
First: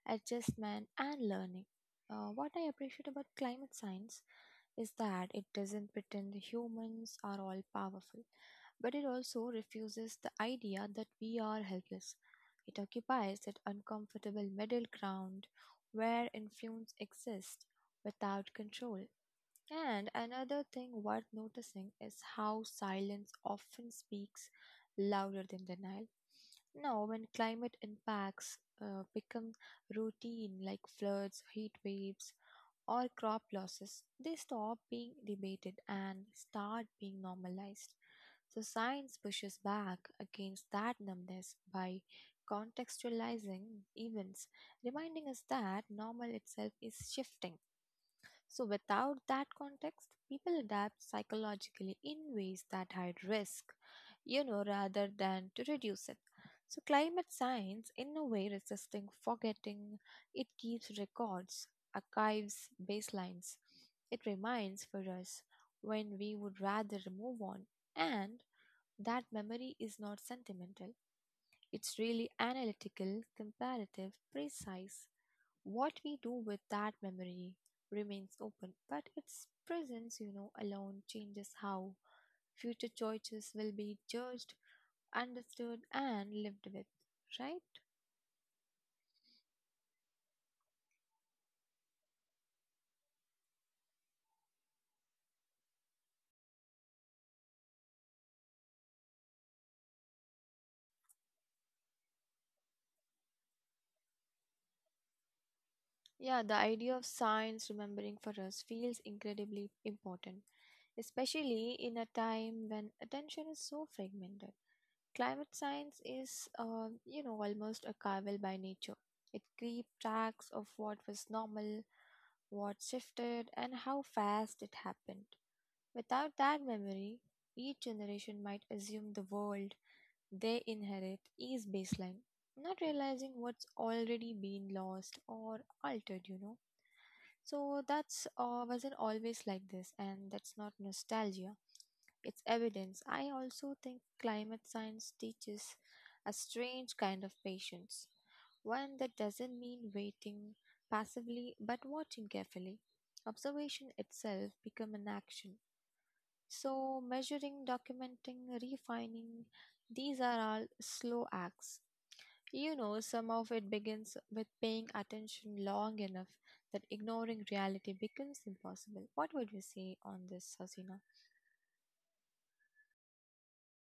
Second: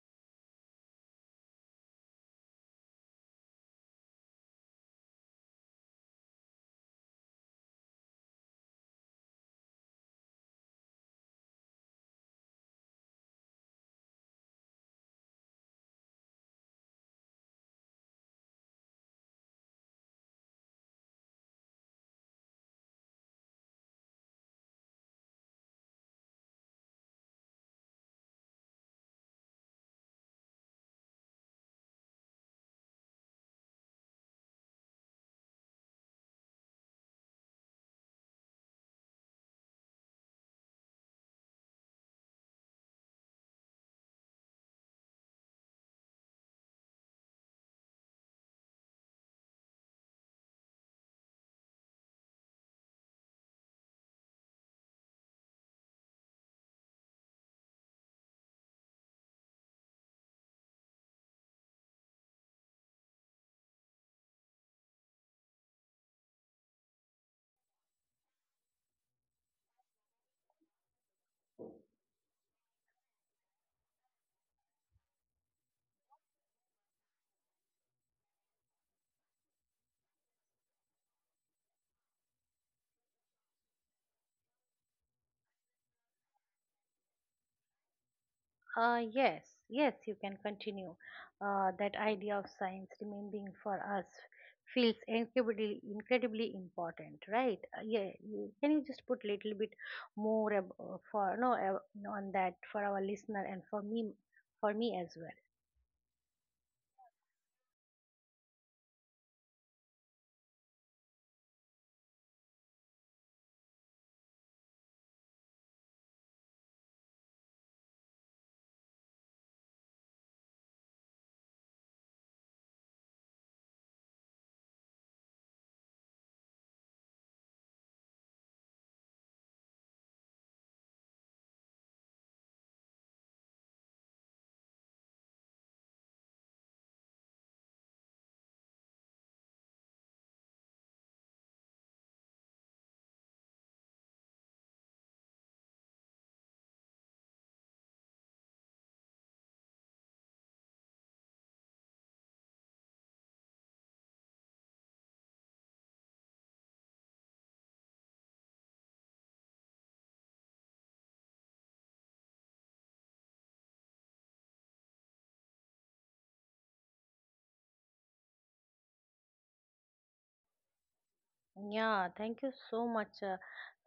adjustment, and learning. What I appreciate about climate science is that it doesn't pretend humans are all powerful but it also refuses the idea that we are helpless. It occupies that uncomfortable middle ground where influence exists without control. And another thing worth noticing is how silence often speaks louder than denial. Now, when climate impacts become routine like floods, heat waves, or crop losses, they stop being debated and start being normalized. So, science pushes back against that numbness by contextualizing events, reminding us that normal itself is shifting. So, without that context, people adapt psychologically in ways that hide risk, you know, rather than to reduce it. So, climate science, in a way, resisting forgetting, it keeps records, archives, baselines. It reminds for us when we would rather move on, and that memory is not sentimental. It's really analytical, comparative, precise. What we do with that memory remains open, but its presence, you know, alone changes how future choices will be judged, understood, and lived with, right?
Yes, yes, you can continue. That idea of science remaining for us feels incredibly, incredibly important, right? Yeah, you, can you just put a little bit more for no on that for our listener and for me as well.
Yeah, the idea of science remembering for us feels incredibly important, especially in a time when attention is so fragmented. Climate science is, you know, almost archival by nature. It keeps tracks of what was normal, what shifted, and how fast it happened. Without that memory, each generation might assume the world they inherit is baseline, not realizing what's already been lost or altered, you know. So that's wasn't always like this, and that's not nostalgia. It's evidence. I also think climate science teaches a strange kind of patience, one that doesn't mean waiting passively but watching carefully. Observation itself become an action. So measuring, documenting, refining, these are all slow acts. You know, some of it begins with paying attention long enough that ignoring reality becomes impossible. What would you say on this, Hasina?
Yeah, thank you so much,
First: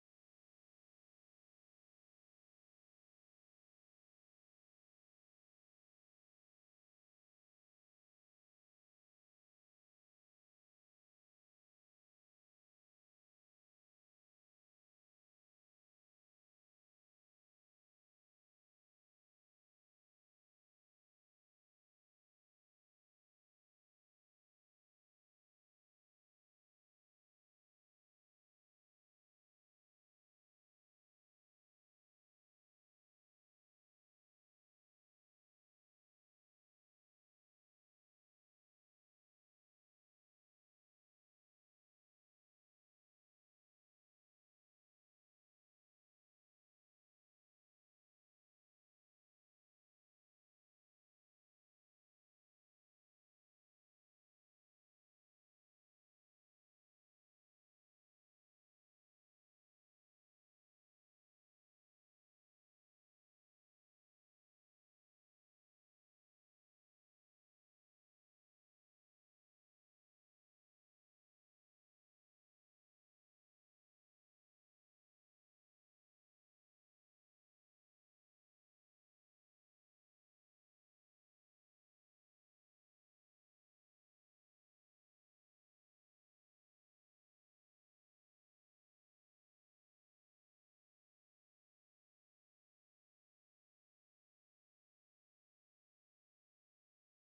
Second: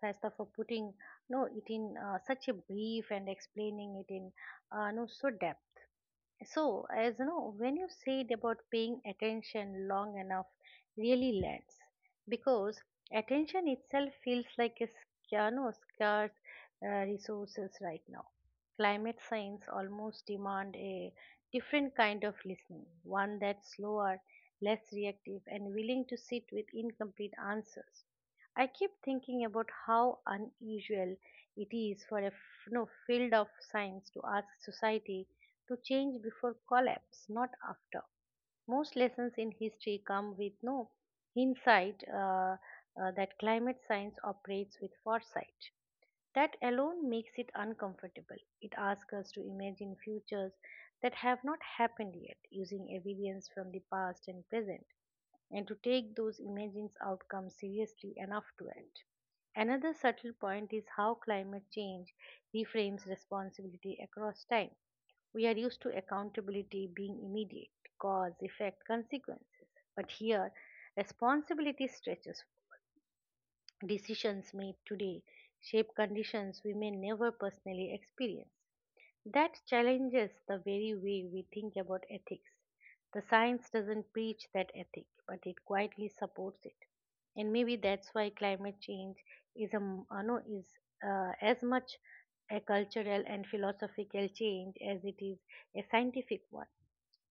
Saista, for putting no it in such a brief and explaining it in no so depth. So as you know, when you said about paying attention long enough, really lands because attention itself feels like a no, scarce resources right now. Climate science almost demand a different kind of listening, one that's slower, less reactive, and willing to sit with incomplete answers I keep thinking about how unusual it is for a no, field of science to ask society to change before collapse, not after. Most lessons in history come with no insight that climate science operates with foresight. That alone makes it uncomfortable. It asks us to imagine futures that have not happened yet, using evidence from the past and present and to take those imagined outcomes seriously enough to act. Another subtle point is how climate change reframes responsibility across time. We are used to accountability being immediate, cause, effect, consequences. But here, responsibility stretches. Decisions made today shape conditions we may never personally experience. That challenges the very way we think about ethics. The science doesn't preach that ethic, but it quietly supports it. And maybe that's why climate change is a no, is as much a cultural and philosophical change as it is a scientific one.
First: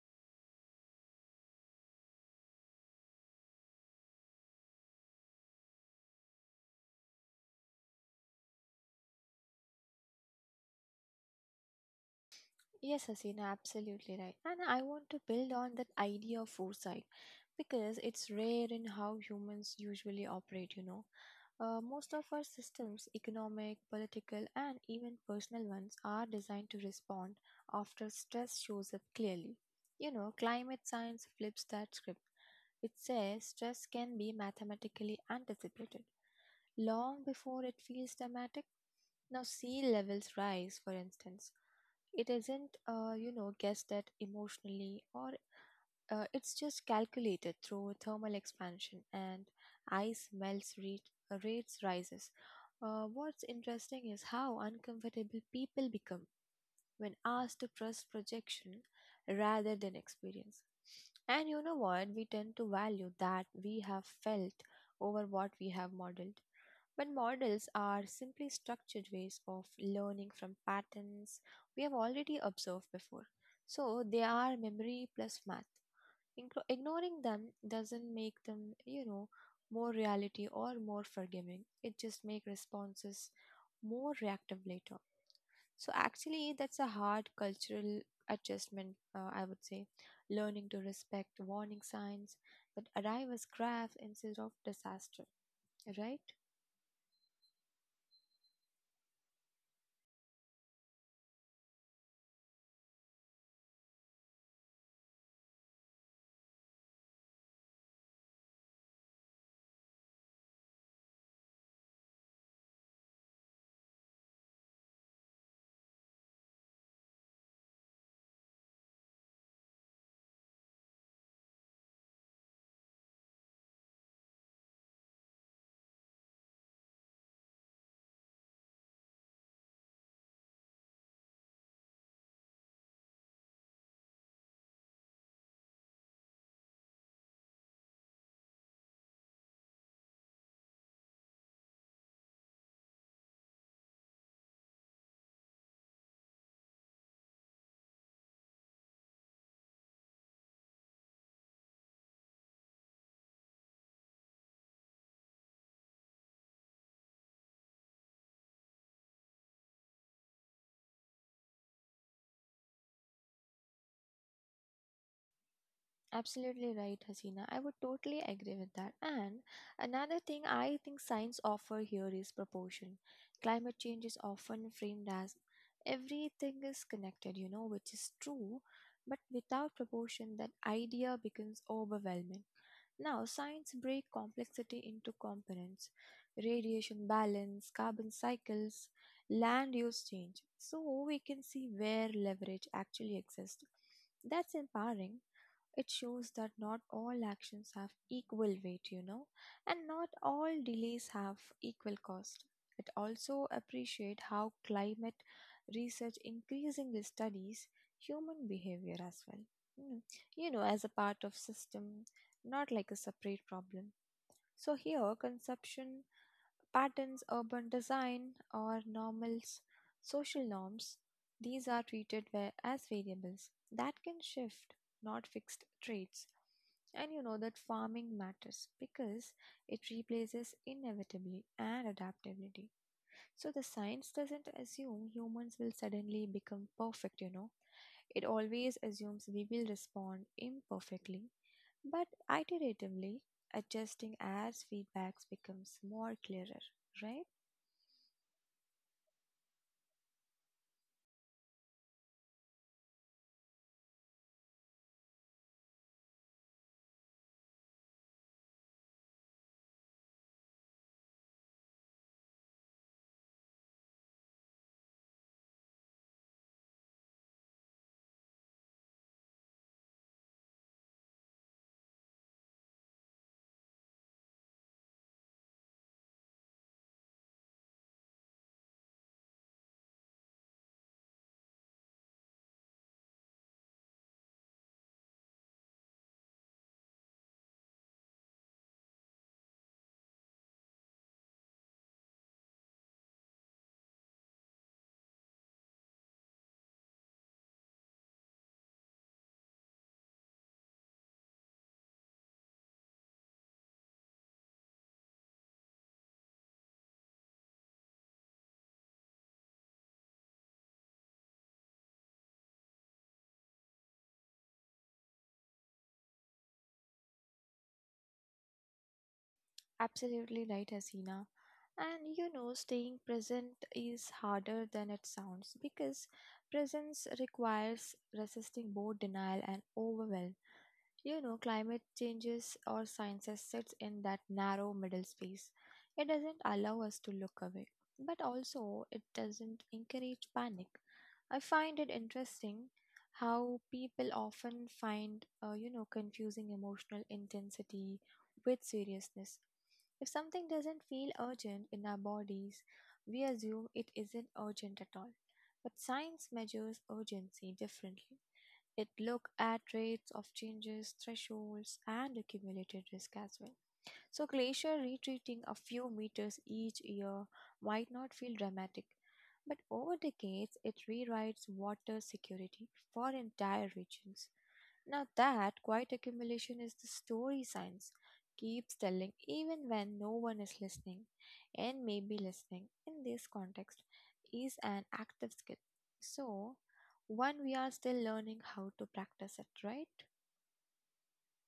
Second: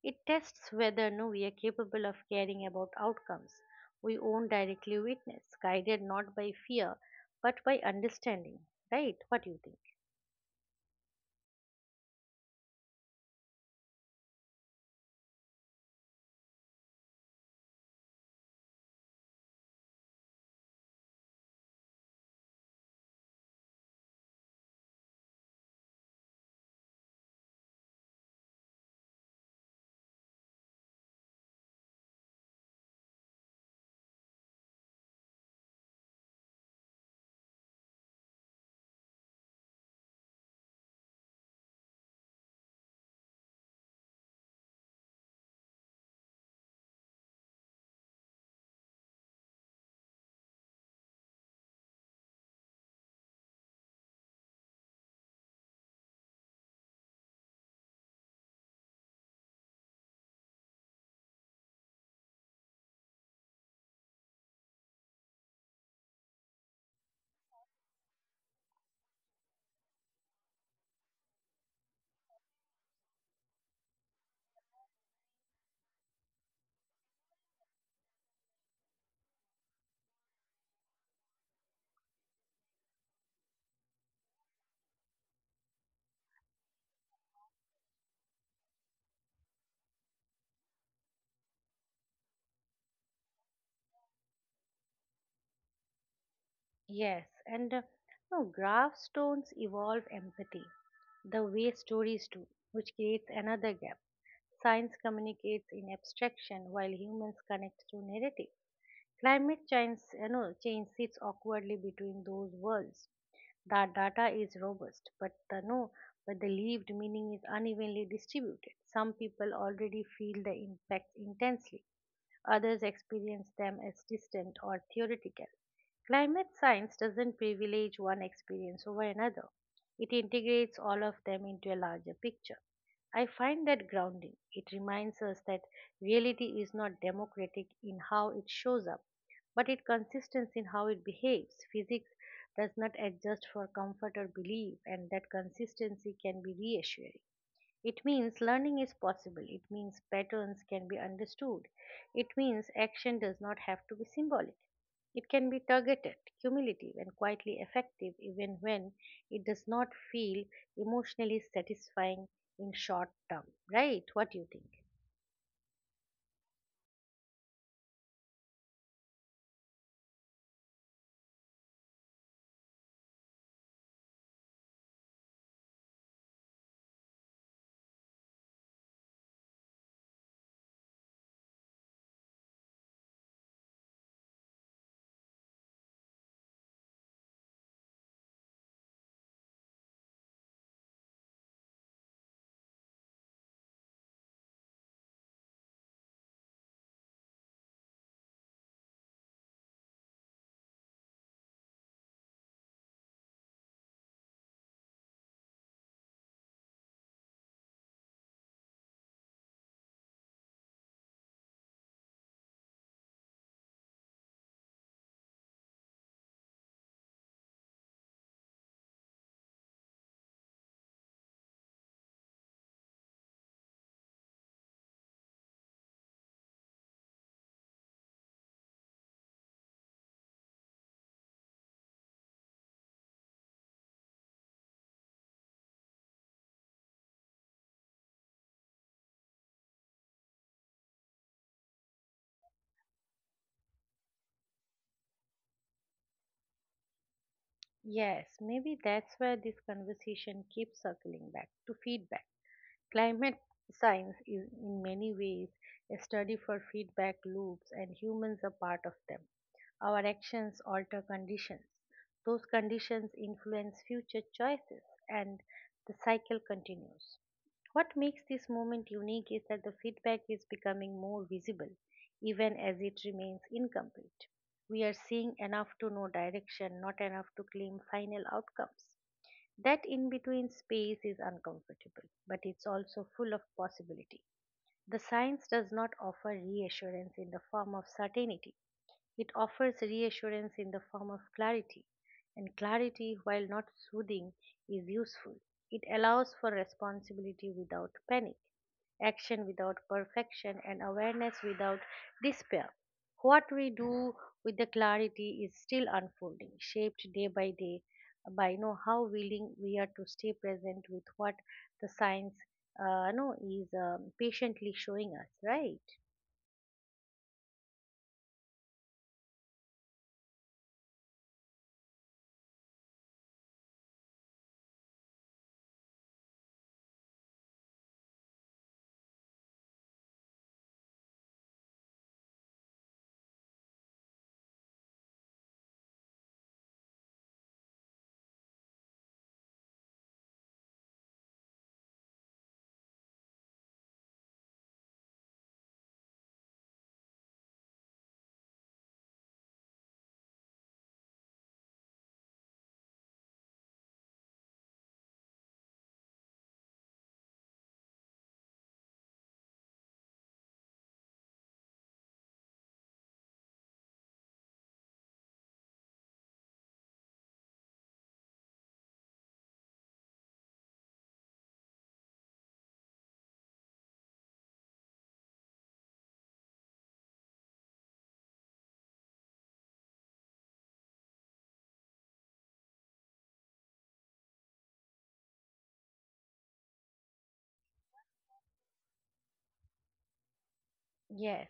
It tests whether no we are capable of caring about outcomes we own directly witness, guided not by fear but by understanding. Right? What do you think?
Yes, Hasina, absolutely right. And I want to build on that idea of foresight because it's rare in how humans usually operate, you know. Most of our systems, economic, political, and even personal ones, are designed to respond after stress shows up clearly. You know, climate science flips that script. It says stress can be mathematically anticipated long before it feels dramatic. Now, sea levels rise, for instance. It isn't guessed at emotionally, or it's just calculated through thermal expansion and ice melts rate, rates rises. What's interesting is how uncomfortable people become when asked to trust projection rather than experience. And you know what? We tend to value that we have felt over what we have modeled. But models are simply structured ways of learning from patterns we have already observed before. So they are memory plus math. Ignoring them doesn't make them, you know, more reality or more forgiving. It just makes responses more reactive later. So actually, that's a hard cultural adjustment, I would say. Learning to respect warning signs that arrive as graphs instead of disaster, right?
Yes, and no, graph stones evolve empathy, the way stories do, which creates another gap. Science communicates in abstraction while humans connect through narrative. Climate change, you know, change sits awkwardly between those worlds. The data is robust, but the no, but the lived meaning is unevenly distributed. Some people already feel the impact intensely, others experience them as distant or theoretical. Climate science doesn't privilege one experience over another, it integrates all of them into a larger picture. I find that grounding. It reminds us that reality is not democratic in how it shows up, but it consistent in how it behaves. Physics does not adjust for comfort or belief, and that consistency can be reassuring. It means learning is possible. It means patterns can be understood. It means action does not have to be symbolic. It can be targeted, cumulative, and quietly effective even when it does not feel emotionally satisfying in short term. Right? What do you think?
Absolutely right, Hasina. I would totally agree with that. And another thing I think science offer here is proportion. Climate change is often framed as everything is connected, you know, which is true, but without proportion that idea becomes overwhelming. Now, science break complexity into components, radiation balance, carbon cycles, land use change, so we can see where leverage actually exists. That's empowering, it shows that not all actions have equal weight, you know, and not all delays have equal cost. It also appreciates how climate research increasingly studies human behavior as well. Mm. You know, as a part of system, not like a separate problem. So here, consumption patterns, urban design, or normals, social norms, these are treated as variables that can shift, not fixed traits. And you know that farming matters because it replaces inevitably and adaptability. So the science doesn't assume humans will suddenly become perfect, you know. It always assumes we will respond imperfectly, but iteratively adjusting as feedbacks becomes more clearer, right?
Yes, maybe that's where this conversation keeps circling back to feedback. Climate science is in many ways a study for feedback loops, and humans are part of them. Our actions alter conditions. Those conditions influence future choices and the cycle continues. What makes this moment unique is that the feedback is becoming more visible even as it remains incomplete. We are seeing enough to know direction, not enough to claim final outcomes. That in between space is uncomfortable, but it's also full of possibility. The science does not offer reassurance in the form of certainty, it offers reassurance in the form of clarity, and clarity, while not soothing, is useful. It allows for responsibility without panic, action without perfection, and awareness without despair. What we do with the clarity is still unfolding, shaped day by day by know how willing we are to stay present with what the science know is patiently showing us right.
Absolutely right, Hasina. And you know, staying present is harder than it sounds because presence requires resisting both denial and overwhelm. You know, climate changes or science sits in that narrow middle space. It doesn't allow us to look away, but also it doesn't encourage panic. I find it interesting how people often find, you know, confusing emotional intensity with seriousness. If something doesn't feel urgent in our bodies, we assume it isn't urgent at all. But science measures urgency differently. It look at rates of changes, thresholds, and accumulated risk as well. So glacier retreating a few meters each year might not feel dramatic, but over decades it rewrites water security for entire regions. Now, that quiet accumulation is the story science keeps telling even when no one is listening, and maybe listening in this context is an active skill. So, one we are still learning how to practice it, right?
Yes,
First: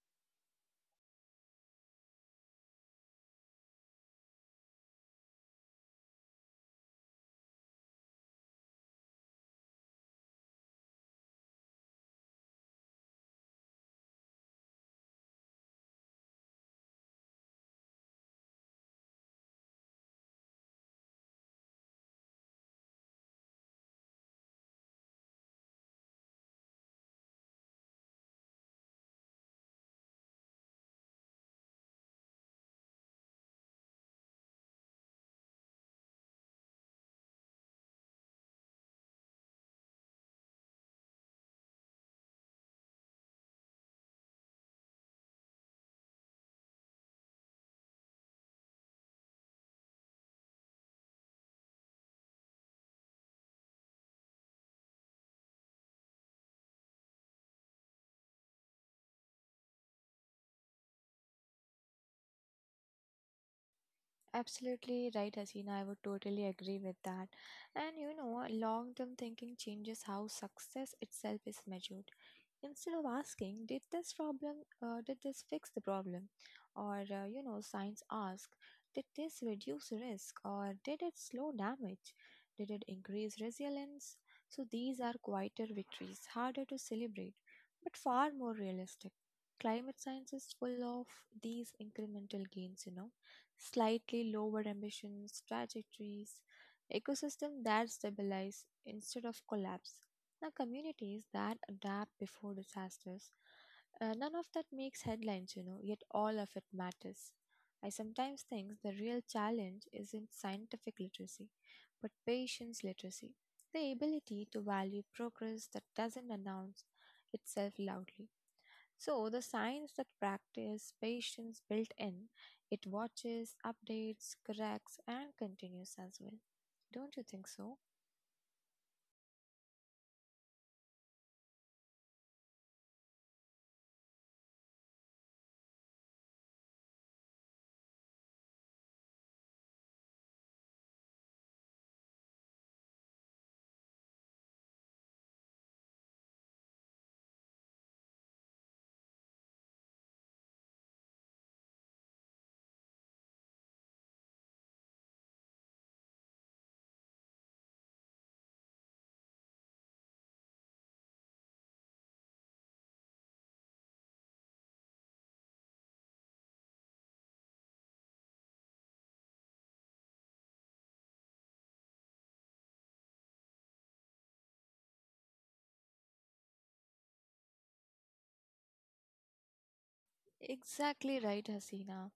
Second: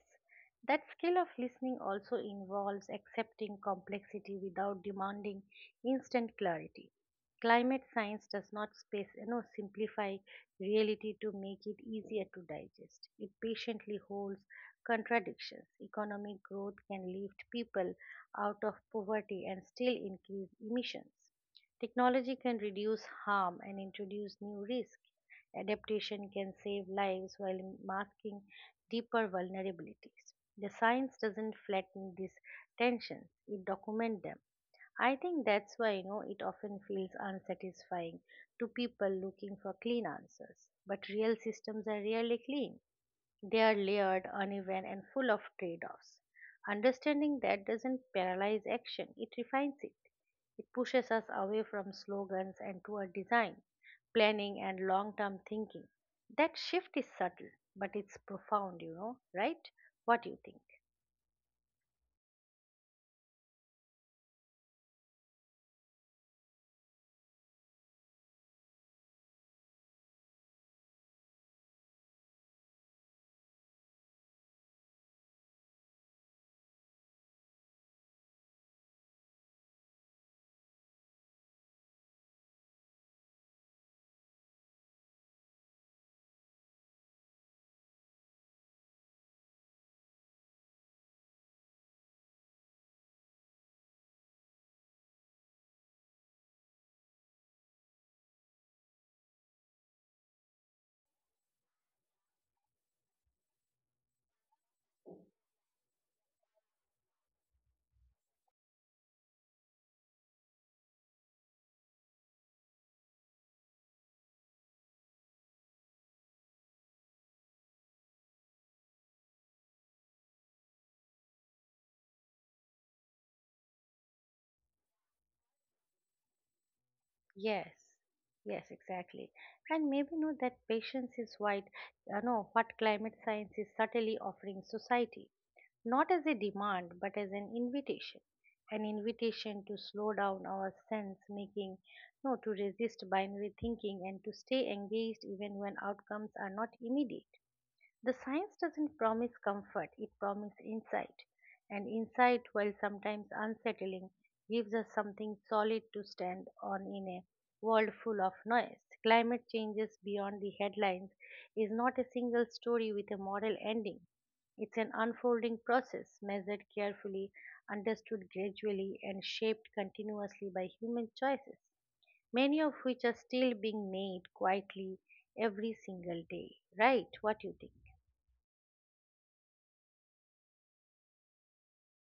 that skill of listening also involves accepting complexity without demanding instant clarity. Climate science does not space, simplify reality to make it easier to digest. It patiently holds contradictions. Economic growth can lift people out of poverty and still increase emissions. Technology can reduce harm and introduce new risks. Adaptation can save lives while masking deeper vulnerabilities. The science doesn't flatten these tensions, it documents them. I think that's why, it often feels unsatisfying to people looking for clean answers. But real systems are rarely clean. They are layered, uneven, and full of trade offs. Understanding that doesn't paralyze action, it refines it. It pushes us away from slogans and toward design, planning, and long term thinking. That shift is subtle, but it's profound, right? What do you think?
Absolutely right, Hasina. I would totally agree with that. And you know, long term thinking changes how success itself is measured. Instead of asking, did this fix the problem, or science ask, did this reduce risk, or did it slow damage, did it increase resilience? So these are quieter victories, harder to celebrate, but far more realistic. Climate science is full of these incremental gains, slightly lower emissions trajectories, ecosystem that stabilize instead of collapse, now, communities that adapt before disasters. None of that makes headlines, yet all of it matters. I sometimes think the real challenge isn't scientific literacy, but patience literacy, the ability to value progress that doesn't announce itself loudly. So, the science that practice patience built in, it watches, updates, corrects, and continues as well. Don't you think
Yes,
so?
yes, exactly. And maybe know that patience is what, no, what climate science is subtly offering society, not as a demand, but as an invitation to slow down our sense making, no, to resist binary thinking and to stay engaged even when outcomes are not immediate. The science doesn't promise comfort, it promises insight. And insight, while sometimes unsettling, gives us something solid to stand on in a world full of noise. Climate changes beyond the headlines is not a single story with a moral ending. It's an unfolding process, measured carefully, understood gradually, and shaped continuously by human choices, many of which are still being made quietly every single day. Right? What do you think?
Exactly right, Hasina.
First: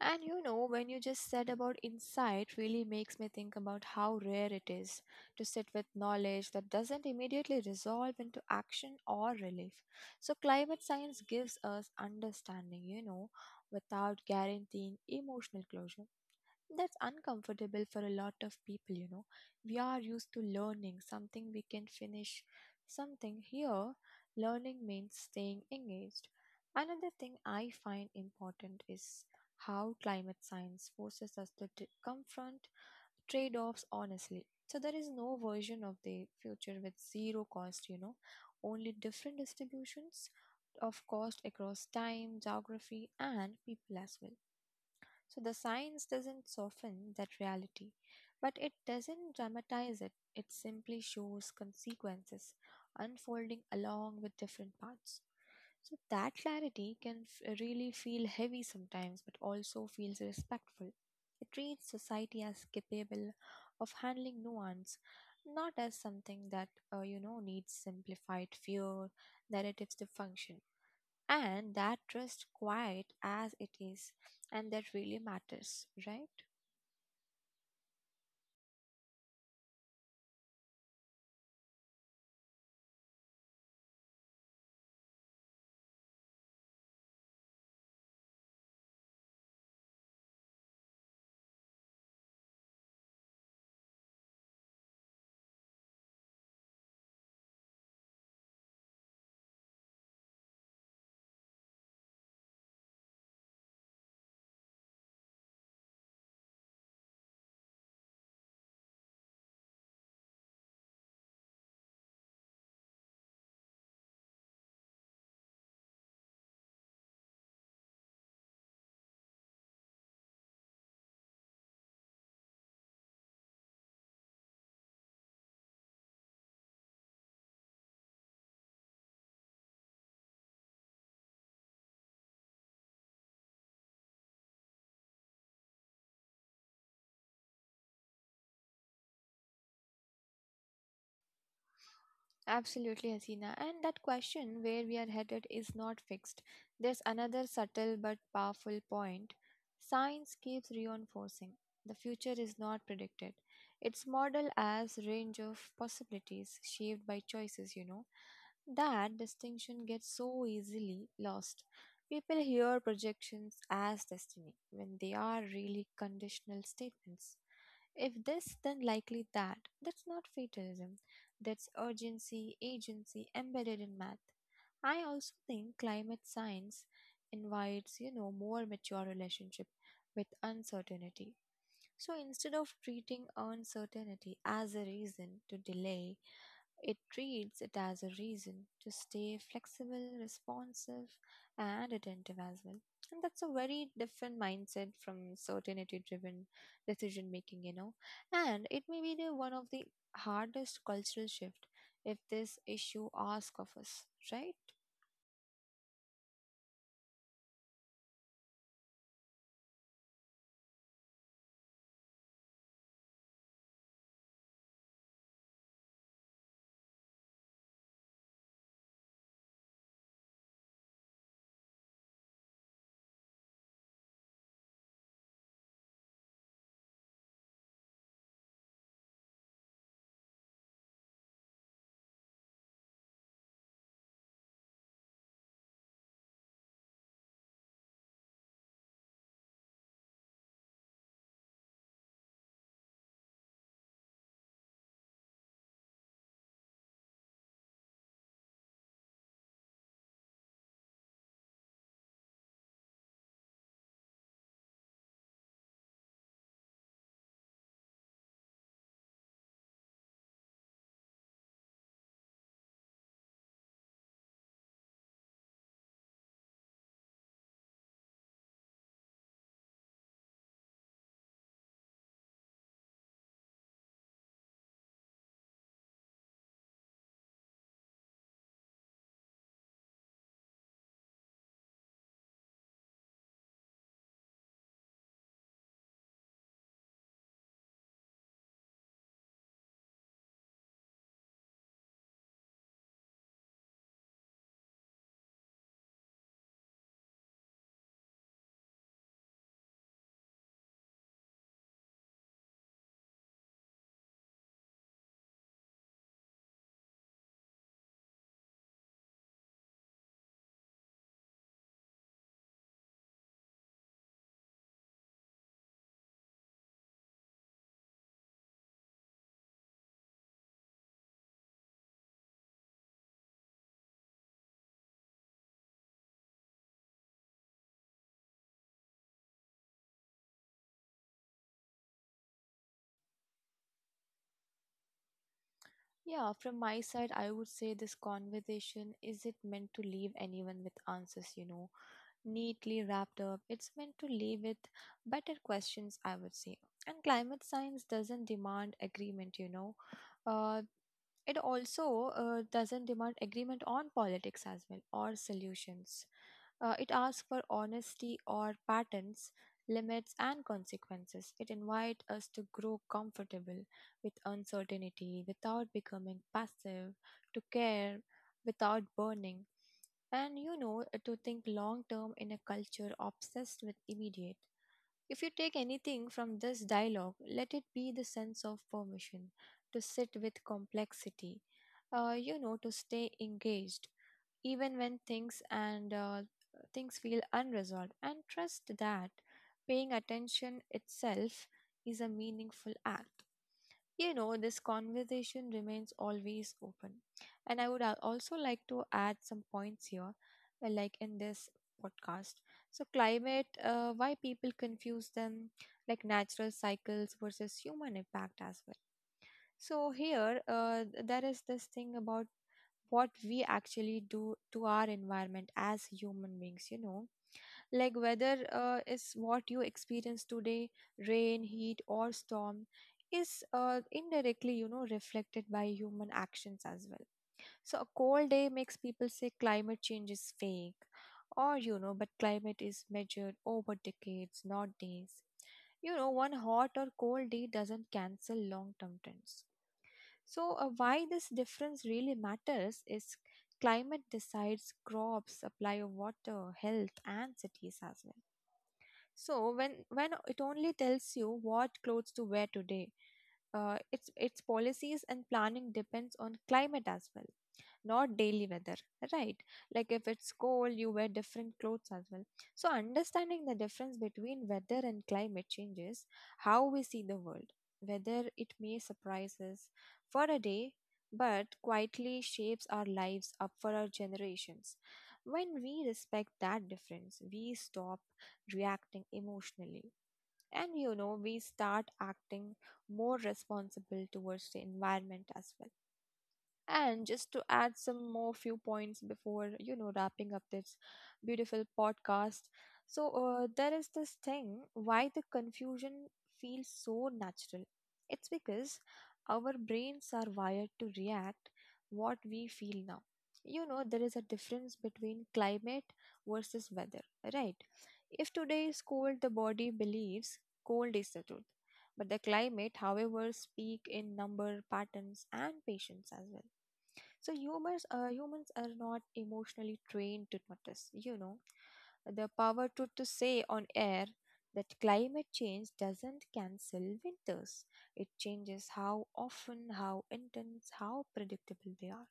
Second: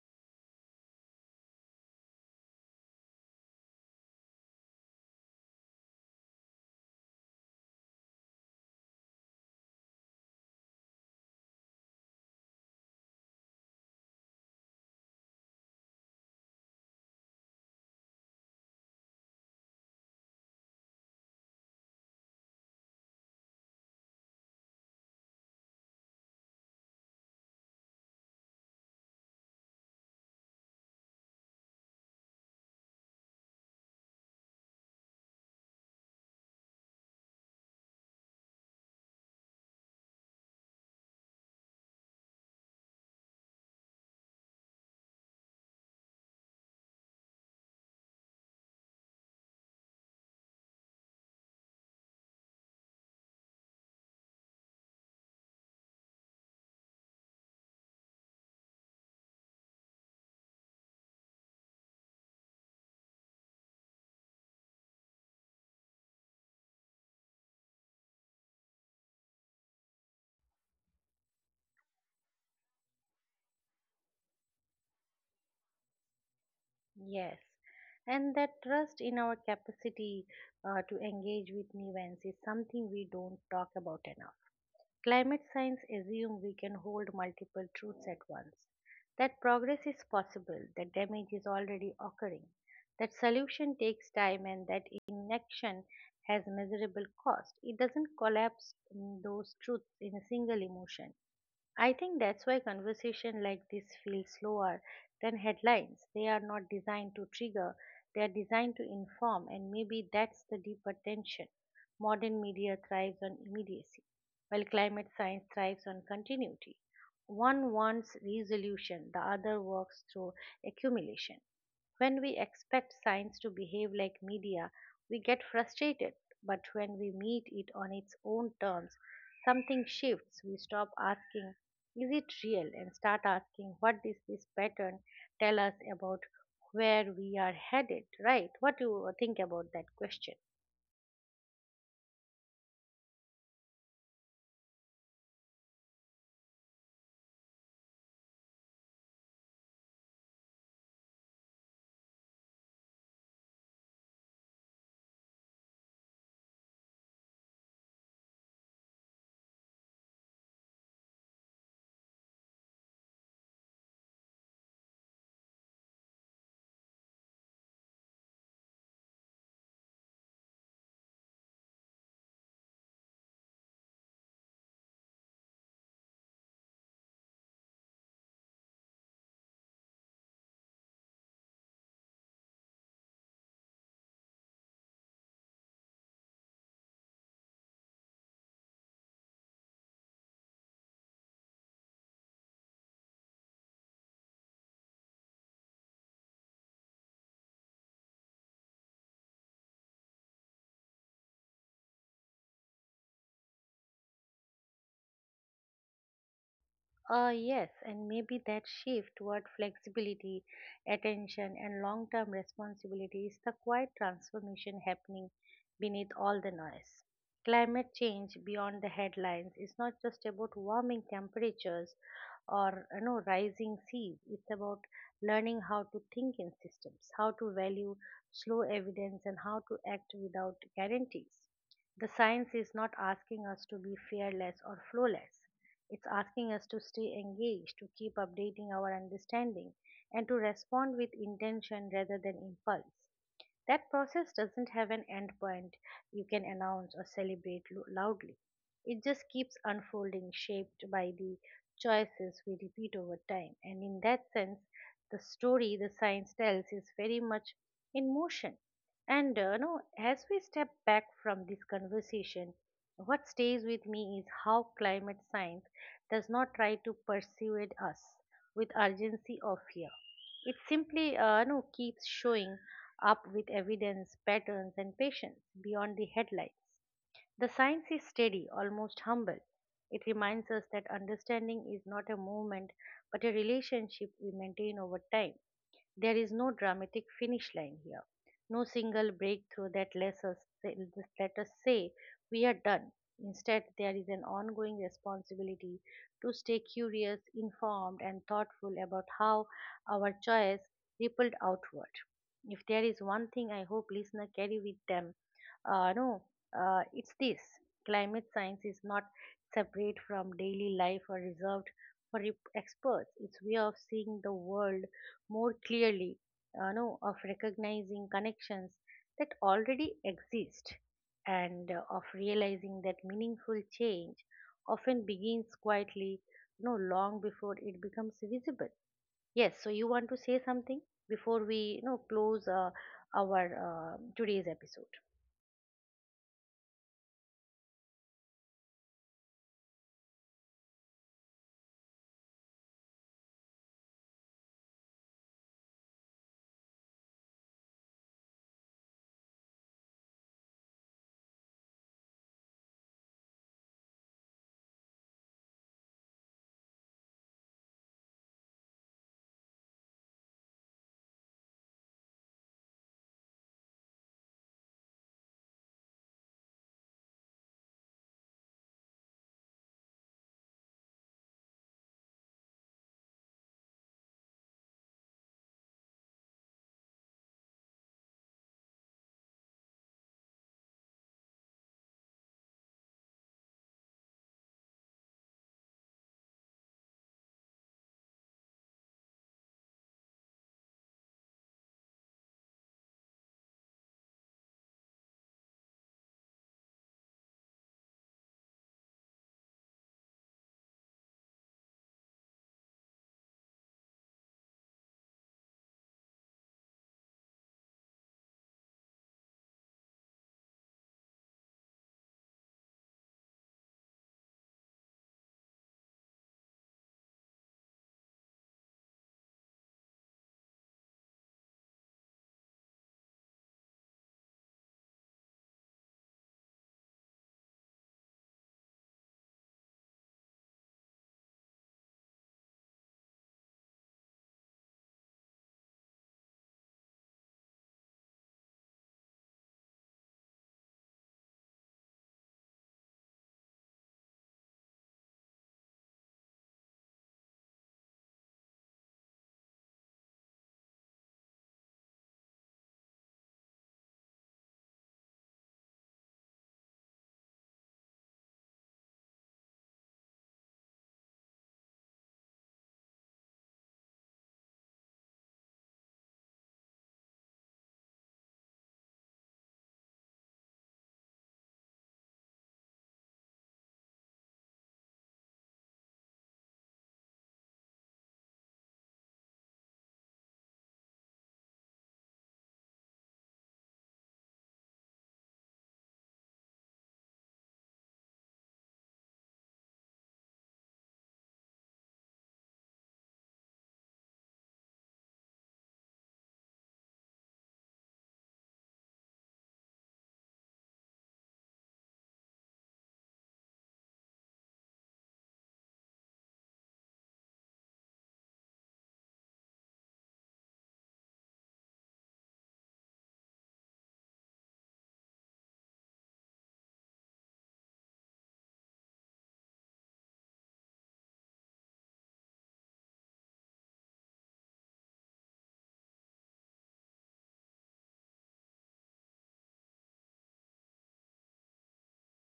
And when you just said about insight, really makes me think about how rare it is to sit with knowledge that doesn't immediately resolve into action or relief. So, climate science gives us understanding, without guaranteeing emotional closure. That's uncomfortable for a lot of people. We are used to learning something we can finish, something here. Learning means staying engaged. Another thing I find important is how climate science forces us to confront trade offs honestly. So, there is no version of the future with zero cost, only different distributions of cost across time, geography, and people as well. So the science doesn't soften that reality, but it doesn't dramatize it. It simply shows consequences unfolding along with different paths. So that clarity can really feel heavy sometimes, but also feels respectful. It treats society as capable of handling nuance, not as something that, needs simplified fear narratives to function, and that trust, quiet as it is, and that really matters, right?
Yes, and that trust in our capacity to engage with new events is something we don't talk about enough. Climate science assumes we can hold multiple truths at once, that progress is possible, that damage is already occurring, that solution takes time, and that inaction has measurable cost. It doesn't collapse those truths in a single emotion. I think that's why conversation like this feel slower than headlines. They are not designed to trigger, they are designed to inform, and maybe that's the deeper tension. Modern media thrives on immediacy, while climate science thrives on continuity. One wants resolution, the other works through accumulation. When we expect science to behave like media, we get frustrated. But when we meet it on its own terms, something shifts. We stop asking, is it real? And start asking, what does this pattern tell us about where we are headed? Right? What do you think about that question?
Absolutely, Hasina, and that question, where we are headed, is not fixed. There's another subtle but powerful point science keeps reinforcing. The future is not predicted, it's modeled as range of possibilities shaped by choices. That distinction gets so easily lost. People hear projections as destiny when they are really conditional statements. If this, then likely that. That's not fatalism. That's urgency, agency embedded in math. I also think climate science invites, more mature relationship with uncertainty. So instead of treating uncertainty as a reason to delay, it treats it as a reason to stay flexible, responsive, and attentive as well. And that's a very different mindset from certainty driven decision making. And it may be the one of the hardest cultural shift if this issue asks of us, right?
Yes, and maybe that shift toward flexibility, attention, and long term responsibility is the quiet transformation happening beneath all the noise. Climate change beyond the headlines is not just about warming temperatures or rising seas, it's about learning how to think in systems, how to value slow evidence, and how to act without guarantees. The science is not asking us to be fearless or flawless. It's asking us to stay engaged, to keep updating our understanding, and to respond with intention rather than impulse. That process doesn't have an end point you can announce or celebrate loudly. It just keeps unfolding, shaped by the choices we repeat over time. And in that sense, the story the science tells is very much in motion. And no, as we step back from this conversation, what stays with me is how climate science does not try to persuade us with urgency or fear. It simply no, keeps showing up with evidence, patterns, and patience beyond the headlines. The science is steady, almost humble. It reminds us that understanding is not a movement but a relationship we maintain over time. There is no dramatic finish line here, no single breakthrough that lets us say, let us say we are done. Instead, there is an ongoing responsibility to stay curious, informed, and thoughtful about how our choice rippled outward. If there is one thing I hope listeners carry with them, no, it's this: climate science is not separate from daily life or reserved for experts. It's way of seeing the world more clearly, know, of recognizing connections that already exist and of realizing that meaningful change often begins quietly, long before it becomes visible. Yes, so you want to say something before we close our today's episode.
Yeah, from my side, I would say this conversation is it meant to leave anyone with answers, neatly wrapped up. It's meant to leave with better questions, I would say. And climate science doesn't demand agreement. Uh, it also doesn't demand agreement on politics as well, or solutions. It asks for honesty or patterns, limits, and consequences. It invites us to grow comfortable with uncertainty without becoming passive, to care without burning. And to think long term in a culture obsessed with immediate. If you take anything from this dialogue, let it be the sense of permission to sit with complexity, to stay engaged, even when things and things feel unresolved, and trust that paying attention itself is a meaningful act. This conversation remains always open. And I would also like to add some points here, like in this podcast. So, climate, why people confuse them, like natural cycles versus human impact as well. So, here, there is this thing about what we actually do to our environment as human beings, like weather is what you experience today, rain, heat, or storm, is indirectly reflected by human actions as well. So a cold day makes people say climate change is fake, or but climate is measured over decades, not days. One hot or cold day doesn't cancel long term trends. So why this difference really matters is, climate decides crops, supply of water, health, and cities as well. So, when it only tells you what clothes to wear today, its policies and planning depends on climate as well, not daily weather, right? Like if it's cold you wear different clothes as well. So understanding the difference between weather and climate changes how we see the world, whether it may surprise us for a day, but quietly shapes our lives up for our generations. When we respect that difference, we stop reacting emotionally, and we start acting more responsible towards the environment as well. And just to add some more few points before, wrapping up this beautiful podcast. So, there is this thing why the confusion feels so natural. It's because our brains are wired to react what we feel now. There is a difference between climate versus weather, right? If today is cold, the body believes cold is the truth. But the climate, however, speak in number patterns and patience as well. So humans, humans are not emotionally trained to notice. The power to say on air that climate change doesn't cancel winters. It changes how often, how intense, how predictable they are.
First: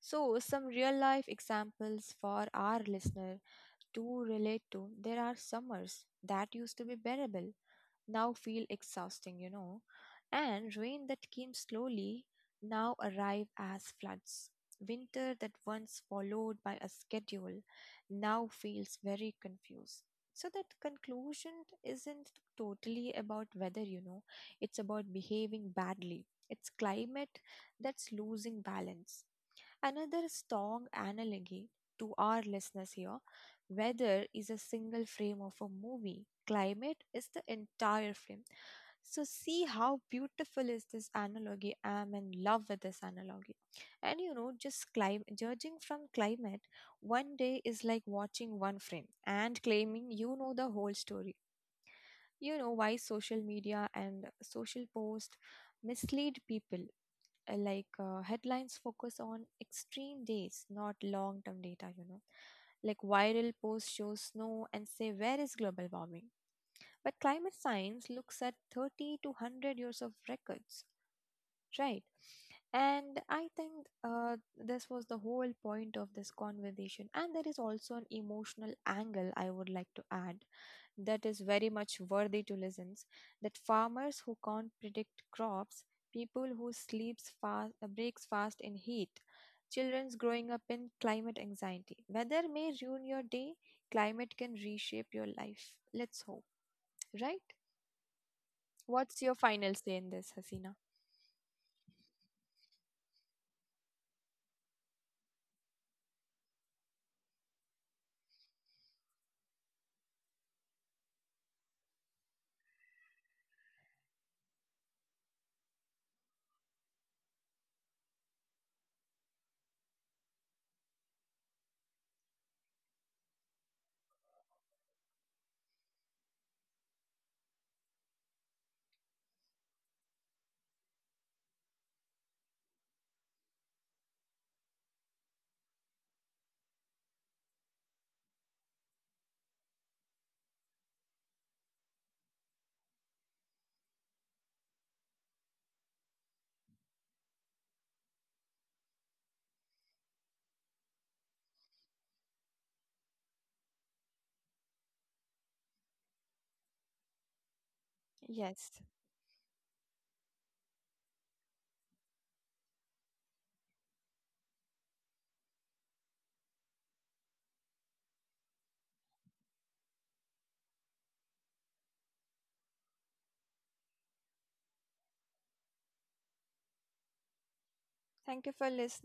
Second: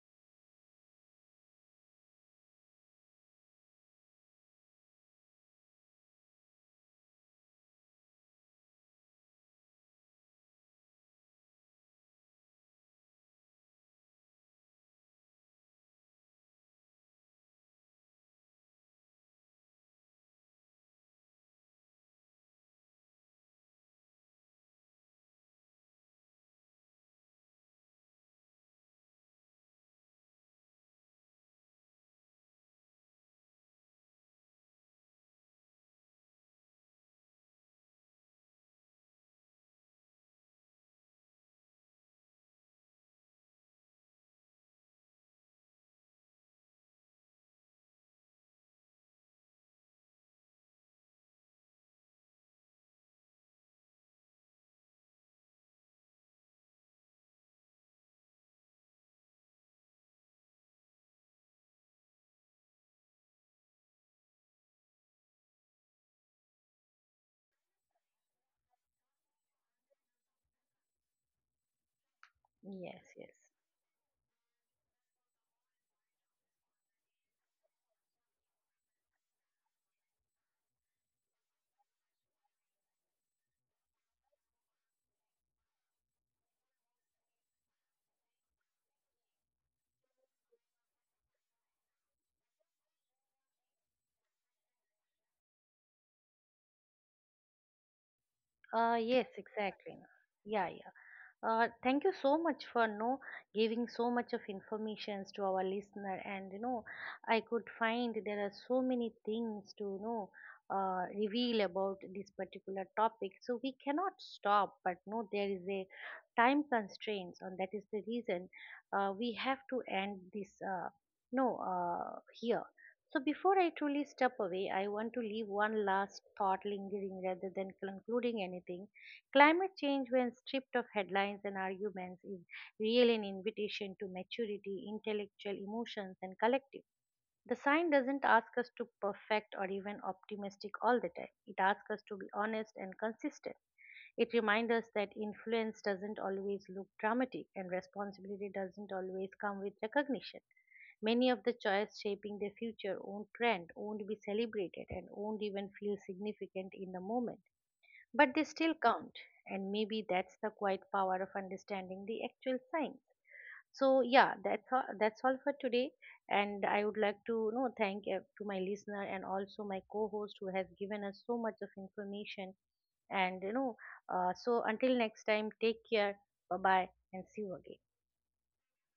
So, some real life examples for our listener to relate to. There are summers that used to be bearable, now feel exhausting, and rain that came slowly now arrive as floods. Winter that once followed by a schedule now feels very confused. So, that conclusion isn't totally about weather, it's about behaving badly. It's climate that's losing balance. Another strong analogy to our listeners here, weather is a single frame of a movie, climate is the entire frame. So, see how beautiful is this analogy. I'm in love with this analogy. And just judging from climate, one day is like watching one frame and claiming you know the whole story. Why social media and social posts mislead people, like headlines focus on extreme days, not long term data. Like viral posts show snow and say, "Where is global warming?" But climate science looks at 30 to 100 years of records, right?
Yes,
And
yes.
I think this was the whole point of this conversation. And there is also an emotional angle I would like to add, that is very much worthy to listen, that farmers who can't predict crops, people who sleeps fast breaks fast in heat, children's growing up in climate anxiety. Weather may ruin your day, climate can reshape your life. Let's hope, right?
Uh,
What's
yes,
your final say
exactly.
in this,
Yeah,
Hasina?
yeah. Thank you so much for no giving so much of informations to our listener, and you know, I could find there are so many things to reveal about this particular topic, so we cannot stop but no there is a time constraints, and that is the reason we have to end this no here. So before I truly step away, I want to leave one last thought lingering rather than concluding anything. Climate change, when stripped of headlines and arguments, is really an invitation to maturity, intellectual emotions, and collective. The sign doesn't ask us to perfect or even optimistic all the time. It asks us to be honest and consistent. It reminds us that influence doesn't always look dramatic and responsibility doesn't always come with recognition. Many of the choices shaping the future won't trend, won't be celebrated, and won't even feel significant in the moment, but they
Yes.
still count, and maybe that's the quiet power of understanding the actual sign. So yeah, that's all for today, and I would like to you know thank to my listener and also my co-host who has given us so much of information. And you know, so until next time, take care, bye bye, and see you again.
Thank you for listening.